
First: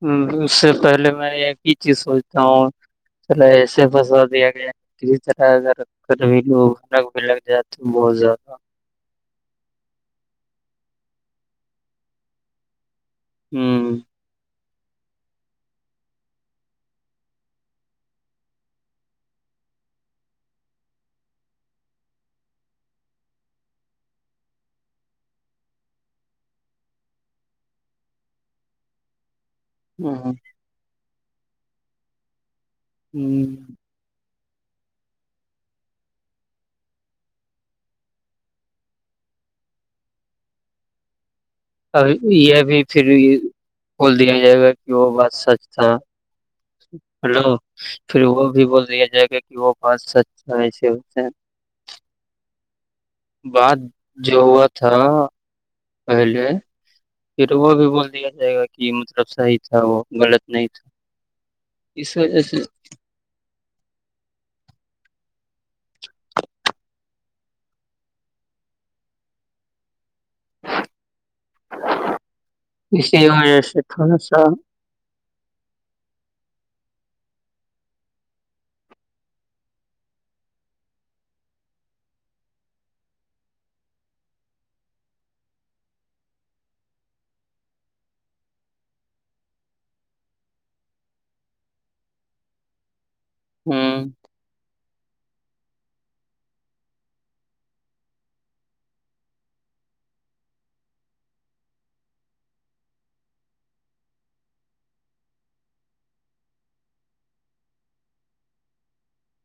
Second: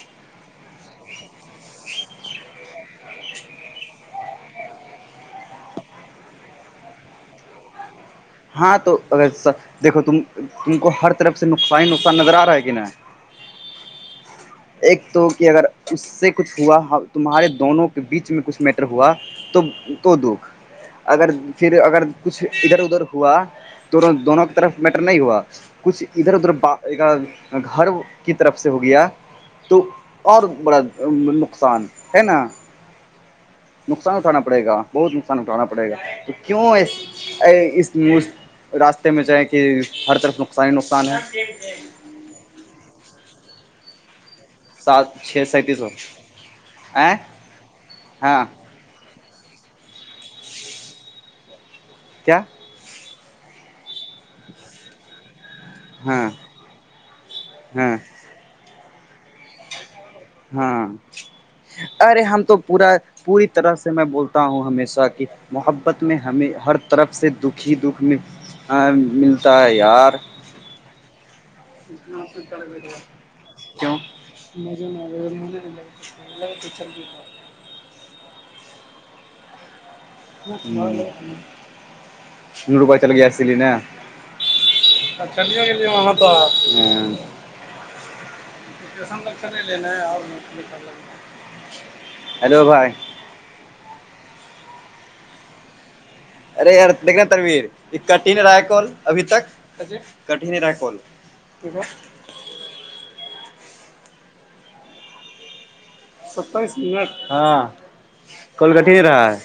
ہ اس سے پہلے میں ایک ہی چیز سوچتا ہوں چل ایسے بسا دیا گیا کسی طرح اگر ک بھی لگ جائے تو بہت زیادہ تو اگر دیکھو تم تم کو ہر طرف سے نقصانی نقصان نظر آ رہا ہے کہ نہ ہوں ایک تو کہ اگر اس سے کچھ ہوا تمہارے دونوں کے بیچ میں کچھ میٹر ہوا تو تو دکھ اگر پھر اگر کچھ ادھر ادھر ہوا تو دونوں کی طرف میٹر نہیں ہوا کچھ ادھر ادھر گھر کی طرف سے ہو گیا تو ہوں اور بڑا نقصان ہے نا ہوں نقصان اٹھانا پڑے گا بہت نقصان اٹھانا پڑے گا تو کیوں اس راستے میں جائے کہ ہر طرف نقصانی نقصان ہے ا یہ بھی پھر کھول دیا جائے گا وہ سات بات چھ سچ سینتیس تھا سو ا ہلو پھر ہاں وہ بھی بول دیا جائے گا کہ وہ بس سچاس اس سے کیا بات جو ہوا تھا نا ہاں پہلے پھر وہ بھی ہاں بول دیا جائے گا کہ مطلب صحیح تھا وہ غلط نہیں ہاں تھا اس ارے ہم وجہ تو سے پورا پوری طرح سے میں بولتا ہوں ہمیشہ کہ محبت میں ہمیں ہر طرف سے دکھی دکھ میں ملتا ہے یار اسی وجہ سے کیوں تھوڑا سا [unintelligible] ت [unintelligible] ہ نڈو پ چل گیس لی نا [unintelligible] چلیے گیے وہاں تو ہ ہیلو بھائی ہاں ارے یار دیک ترویر یہ کٹین رہا ہے کون ابھی تک کٹھین ہی دا کول ٹھیک ہے ستائیس منٹ ہےاں کولکٹ ہی رہا ہے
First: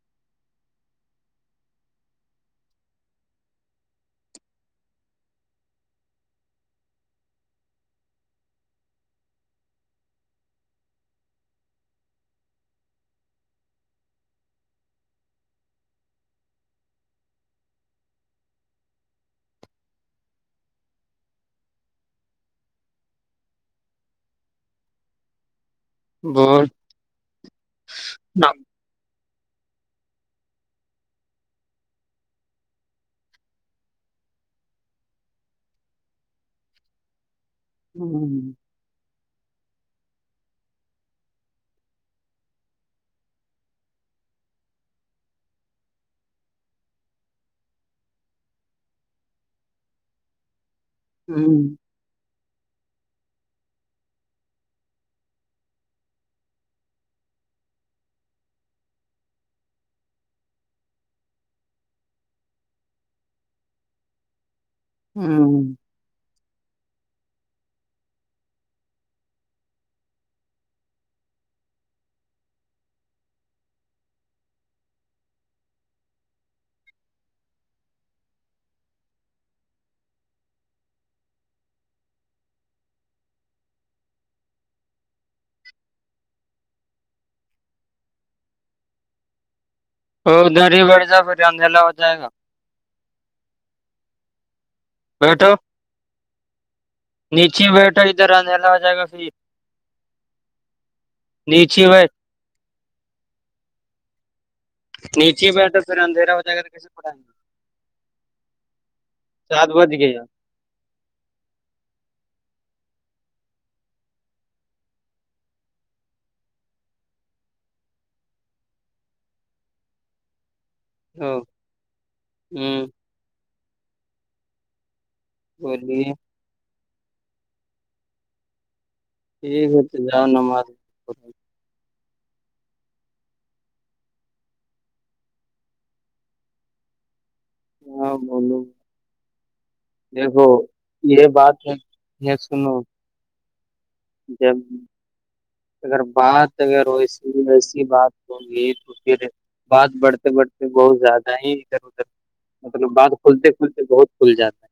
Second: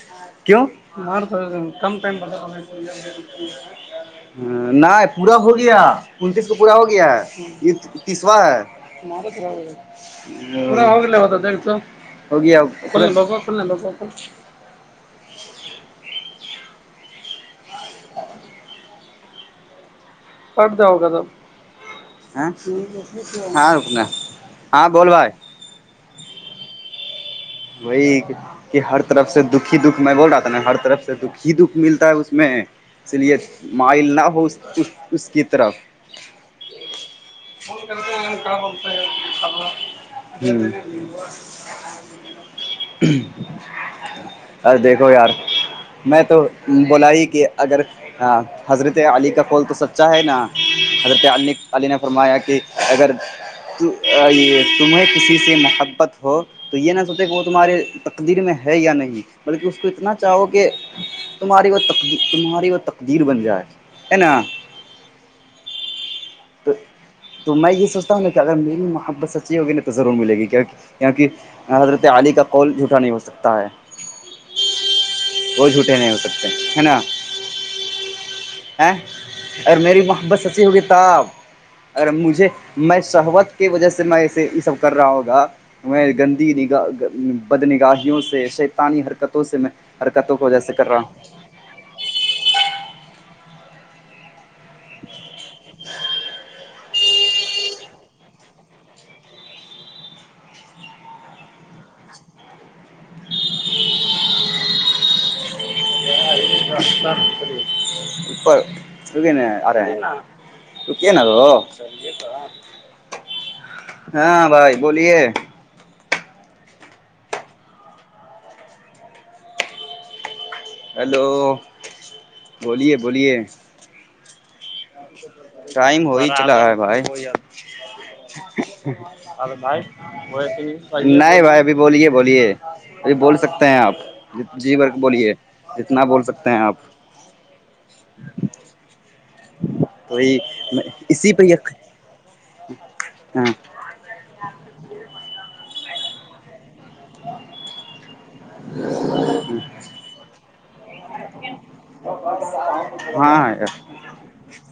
کیوں ک ٹ [unintelligible] ج [unintelligible] ہ نہیں پورا ہو گیا انتیس کو پورا ہو گیا ہے یہ تیسوا ہے مارا ہوگل ہوت [unintelligible] ڈڑھ سو ہو گیا ک با ک با [unintelligible] ا [unintelligible] پٹ دو ہو کا تو ہاں رکنا ہاں بول بھائی ب [unintelligible] وہی [unintelligible] کہ ہر طرف سے دکھھی دکھ میں بول رہا تھا نا ہر طرف سے دک ہی دکھ ملتا ہے اس میں اس لیے مائل نہ ہو اس اس کی طرف ف کرتے ہوں بولتا ہے [unintelligible] اس دیکھو یار میں تو بولا ہی کہ اگر حضرت علی کا کول تو سب چاہے نا حضرت علی ہوں علی نے فرمایا کہ اگر تمہیں کسی سے محبت ہو تو یہ نہ سوچ وہ تمہارے تقدیر میں ہے یا نہیں بلکہ اس کو اتنا چاہو کہ تمہاری وہ ت تمہاری وہ تقدیر بن جائے ہے نا ہاں [unintelligible] تو [unintelligible] [unintelligible] تو میں یہ سوچتا ہوں نا کہ اگر میری محبت سچی ہوگی نا تو ضرور ملے گی کیک کیونکہ حضرت علی کا کال جھوٹا نہیں ہو سکتا ہے کوئی جھوٹے نہیں ہو سکتے ہے نا [unintelligible] [unintelligible] ا ارے میری محبت سچی ہوگی تب اگر مجھے میں سہوت کی وجہ سے میںے یہ سب کر رہا ہوگا میں گندی نگاہ بد نگاہیوں سے شیطانی حرکتوں سے میں او حرکتوں کو ادھر وجہسے ہی کر رہا بیٹھ [unintelligible] جا [unintelligible] پھر اندھیلا ہو جائے گا [unintelligible] [unintelligible] بیٹھو نیچے بیٹھو ادھر انلا ہو جائے گا پھر [unintelligible] [unintelligible] نیچی ب [unintelligible] [unintelligible] نیچ ہی بیٹھا سرے اندھیرا [unintelligible] [unintelligible] پڑھائیں گے اپر ش کہنے آ سات رہے بج ہیں گیا [unintelligible] [unintelligible] تو کیا نا تو ہاں بھائی بولیے [unintelligible] [unintelligible] ہیلو او ہوں بولیے بولیے ٹائم بولیے ہوئی چلا ہے بھائی ہلو ٹھیک بھائی ہے تو جاؤ نماز نہیں پڑھو۔ بھائی ابھی بولیے بولیے اھی بول سکتے ہیں آپ جی ورک بولیے جتنا بول سکتے ہیں آپ ہاں بو لو تو وہی دکھو یہ اسی پہ بات ہے یہ سنو ہاں جب اگر بات و س ایسی بات ہووں گی تو پھر بات بڑھتے بڑھتے بہت زیادہ ہی ادھر ادھر مطلب بعد کھلتے ہاں کھلتے بہت کھل جاتا ہے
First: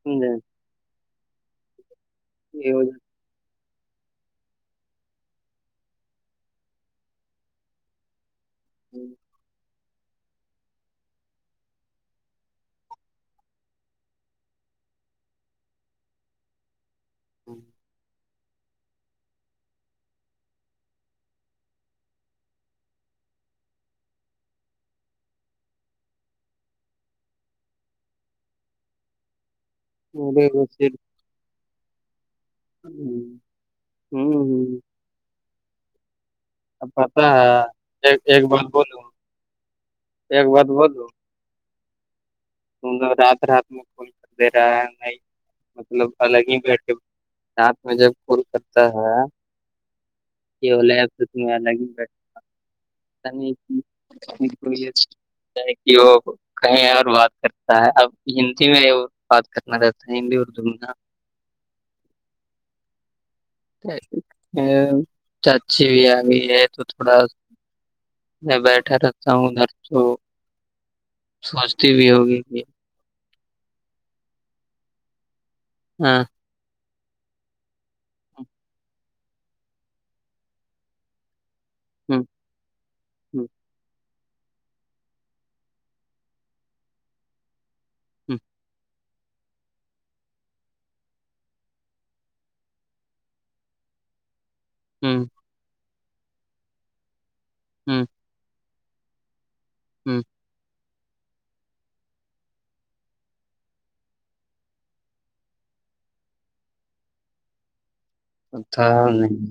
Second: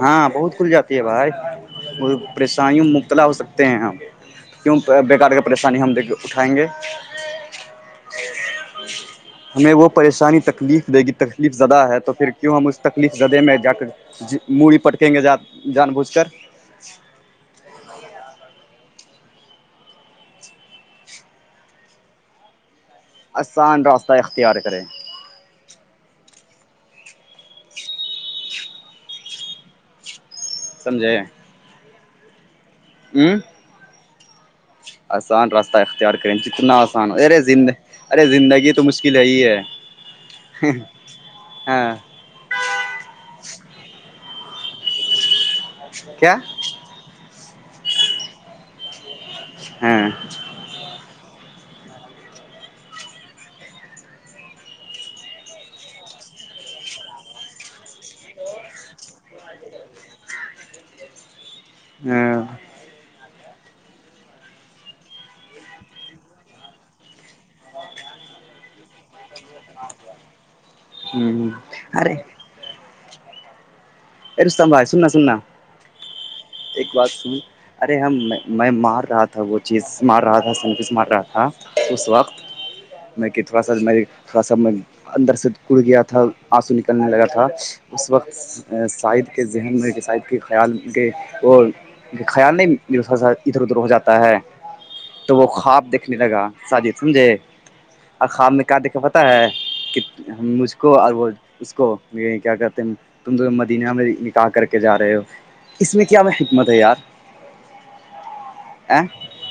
ہاں سمجھے بہت کھل جاتی ہے بھائی یہ ہو پریشانیوں جاتا متلا ہو سکتے ہیں ہم کیوں بکار کا پریشانی ہم د اٹھائیں گے ہوں [unintelligible] ہمیں وہ پریشانی تکلیف دے گی تکلیف زدہ ہے تو پھر کیوں ہم ا اس تکلیف زدہ میں جا کر جی موڑی پٹکیں گے جان جان بوجھ کر ہ [unintelligible] آسان راستہ اختیار کری ہ ب [unintelligible] سمجھےیں ہوں ہ [unintelligible] آسان راستہ اختیار کریں جتنا اب آسان ہو پتا ارےند ہے ایک ارے ایک بات زندگی تو بولوں مشکل ہے ہی ہے ایک بات بولو ہاں رات رات میں کول کر دے رہا ہے نہیں مطلب کیا الگ ہی بیٹھ کے [unintelligible] ساتھ میں جب کل کرتا ہے ہاں یہ ہو تو تمیں الگ ہی بیٹھ [unintelligible] کو یہتا کہ وہ کہیں اور بات [unintelligible] کرتا ہے اب ہندی میں بات کرنا رہتا ہے ہندی اردو میں ن [unintelligible] ہاں [unintelligible] ا چچچ بھی آگی ہیں تو تھوڑا [unintelligible] میں بیٹھا رہتا ہوں ادھر تو [unintelligible] ہ سوچتی بھی ہوگی کہ [unintelligible] ا رشتم بھائی سننا سننا ہاں ایک بات سو ارے ہم میں مار رہا تھا وہ چیز مار رہا تھا سروس مار رہا تھا اس وقت میں کہ تھوڑا سا م تھوڑا سا میں اندر سے گڑ گیا تھا آنسو نکلنے لگا تھا اس وقت سائد کے ذہن میں کہ سائد کے خیال کے اور خیال نہیں میر ادھر ادھر ہو جاتا ہے تو وہ خواب دیکھنے لگا ساجد سمجھے اور خواب میں کیا دیکھا پ ہے کہ مجھ کو اور وہ اس کو کیا کہتے ہیں تم تو مدینہ میں نکا کر کے جا رہے ہو اس میں کیا میں حکمت ہے یار ا تھا نہیں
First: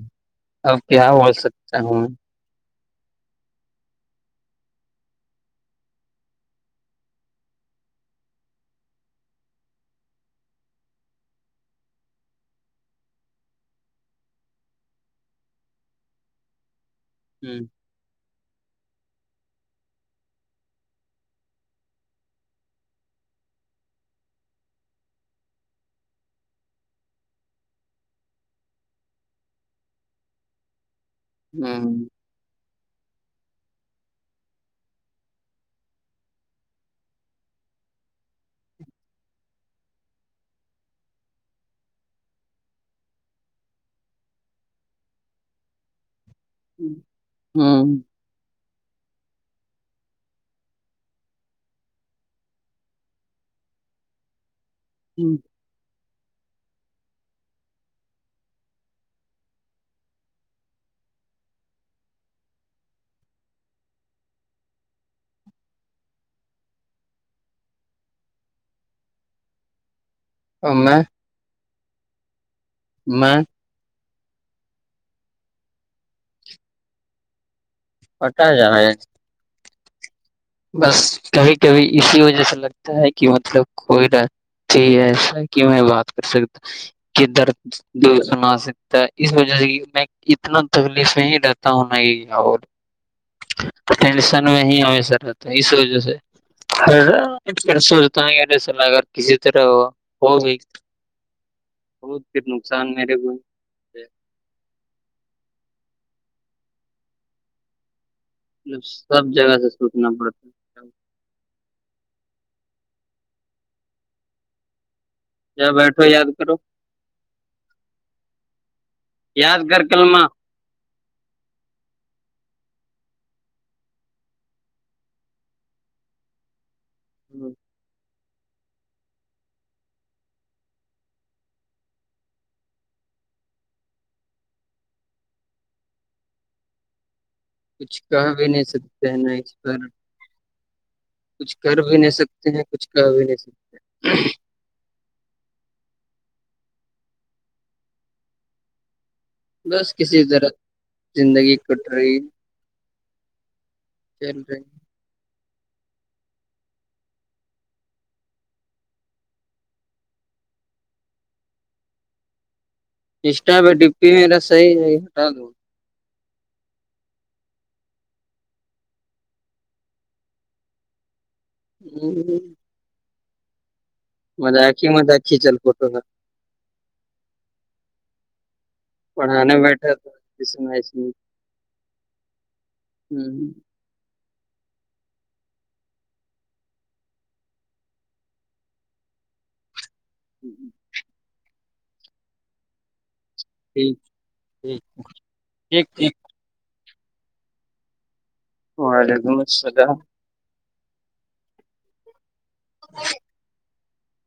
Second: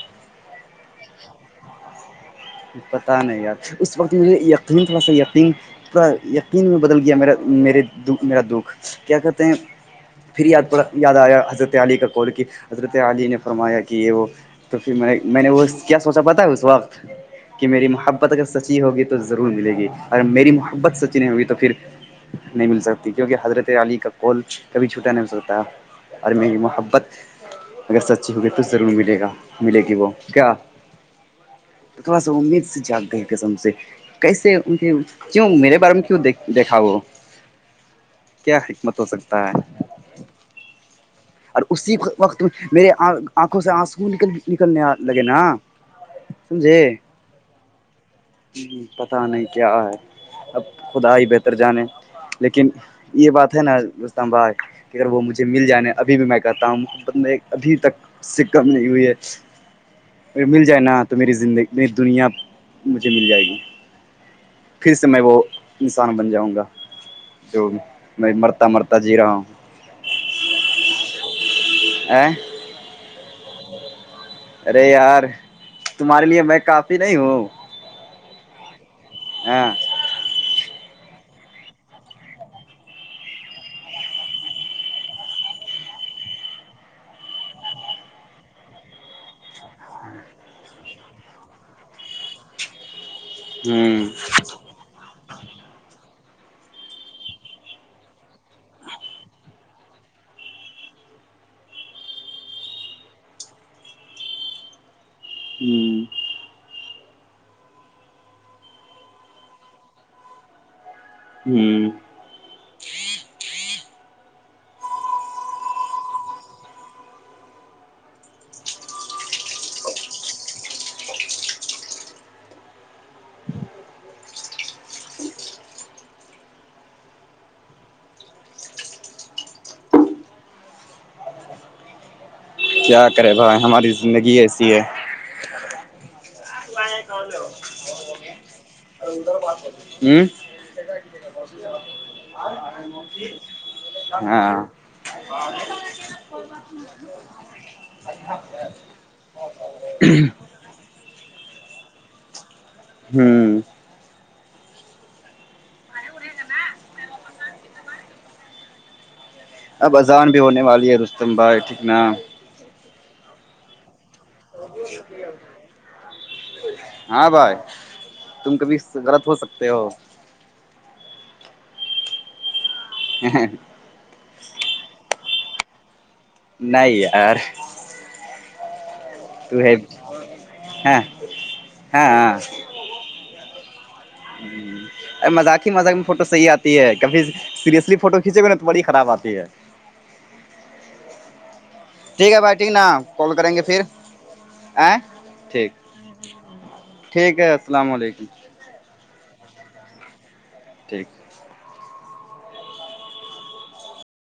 اب کیا بول سکتا ہوں پتہ نہیں یار اس وقت مجھے یقین تھوڑا سا یقین پورا یقین میں بدل گیا میرا میرے دکھ میرا دکھ کیا کہتے ہیں پھر یاد پڑا یاد آیا حضرت علی کا کال کی حضرت عاللی نے فرمایا کہ یہ وہ تو پھر میں نے میں نے وہ کیا سوچا پتا ہے اس وقت ہ کہ میری محبت اگر سچی ہوگی تو ضرور ملے گی اور میری محبت سچی نہیں ہوگی تو پھر نہیں مل سکتی کیونکہ حضرت علی کا کال کبھی چھوٹا نہیں ہو سکتا اور میری محبت اگر سچی ہوگی تو ضرور ملے گا ملے گی وہ کیا ہاں س امید سے جاگ گئے قسم سے کیسے ان کے کیوں میرے بارے میں کیوں د دیکھا وہ کیا حکمت ہو سکتا ہے اور اسی وقت میرے آنکھوں سے آنسو نکل نکلنے لگے نا سمھے ہ ہ پتا نہیں کیا ہے اب خدا ہی بہتر جانے لیکن یہ بات ہے نا اسلام آباد کہ اگر وہ مجھے مل جانےا ابھی بھی میں کہتا ہوں محبت میں ابھی تک سے کم نہیں ہوئی ہے ا مل جائے نا تو میری زندگی میری دنیا مجھے مل جائے گی پھر سے میں وہ انسان بن جاؤں گا جو میں مرتا مرتا جی رہا ہوں ا میں آ میں ارے یار تمہارے لیے میں کافی نہیں ہوں پٹا جا ہاں بس کبھی کبھی اسی وجہ سے لگتا ہے کہ مطلب کوئی رہ ی ایسا کہ میں بات کر سکتا کدھر دست سنا سکتا اس وجہ سے میں اتنا تکلیف میں ہی رہتا ہوں نئی اور [inaudible] ہوں ٹینشن میں ہی ہ سر رہتا اس وجہ سے ر سوتاس ال اگر کسی طرح ہوگ بہت پھر نقصان میرے کوئی ہوں مطلب سب جگہ سے سوتنا پڑتا ہے ہوں ج بیٹھو یاد کرو یاد کر کللم ہی کیا کرے بھائی ہماری زندگی ایسی ہے ار آ کو ج ک ل کچھ کہ بھی نہیں سکتے ہیں نا اس طار ہوں [inaudible] کچھ کر بھی نہیں سکتے ہیں کچھ کر بھی نہیں سکتے ہاں [inaudible] [inaudible] بس کسی ذرا زندگی کٹ رہی ہوں ا اب اذان بھی ہونے والی ہے رستم بھائی ٹھیک ن اسٹا پہ ڈپی میرا صح ہے ہٹا دو ہاں بھائی تم کبھی غلط ہو سکتے ہو ہ [inaudible] مطا ا کی مت اچ کھی چل فوٹو کا نہیں ار پڑھانے بیٹھا تھا میں ہاں ہاں ہ ہ ا مذاق ہی مذاق میں فوٹو صحیح آتی ہے کبھی سیریسلی فوٹو کھینچے گے نا تو بڑی خراب آتی ہے ہوں ٹھیک ہے بھائی ٹھیک نا کال کریں گے پھر ٹھیک ٹھیک آئیں ٹھیک ٹھیک ہے السلام علیکم وعلیکم السلام ٹھیک ا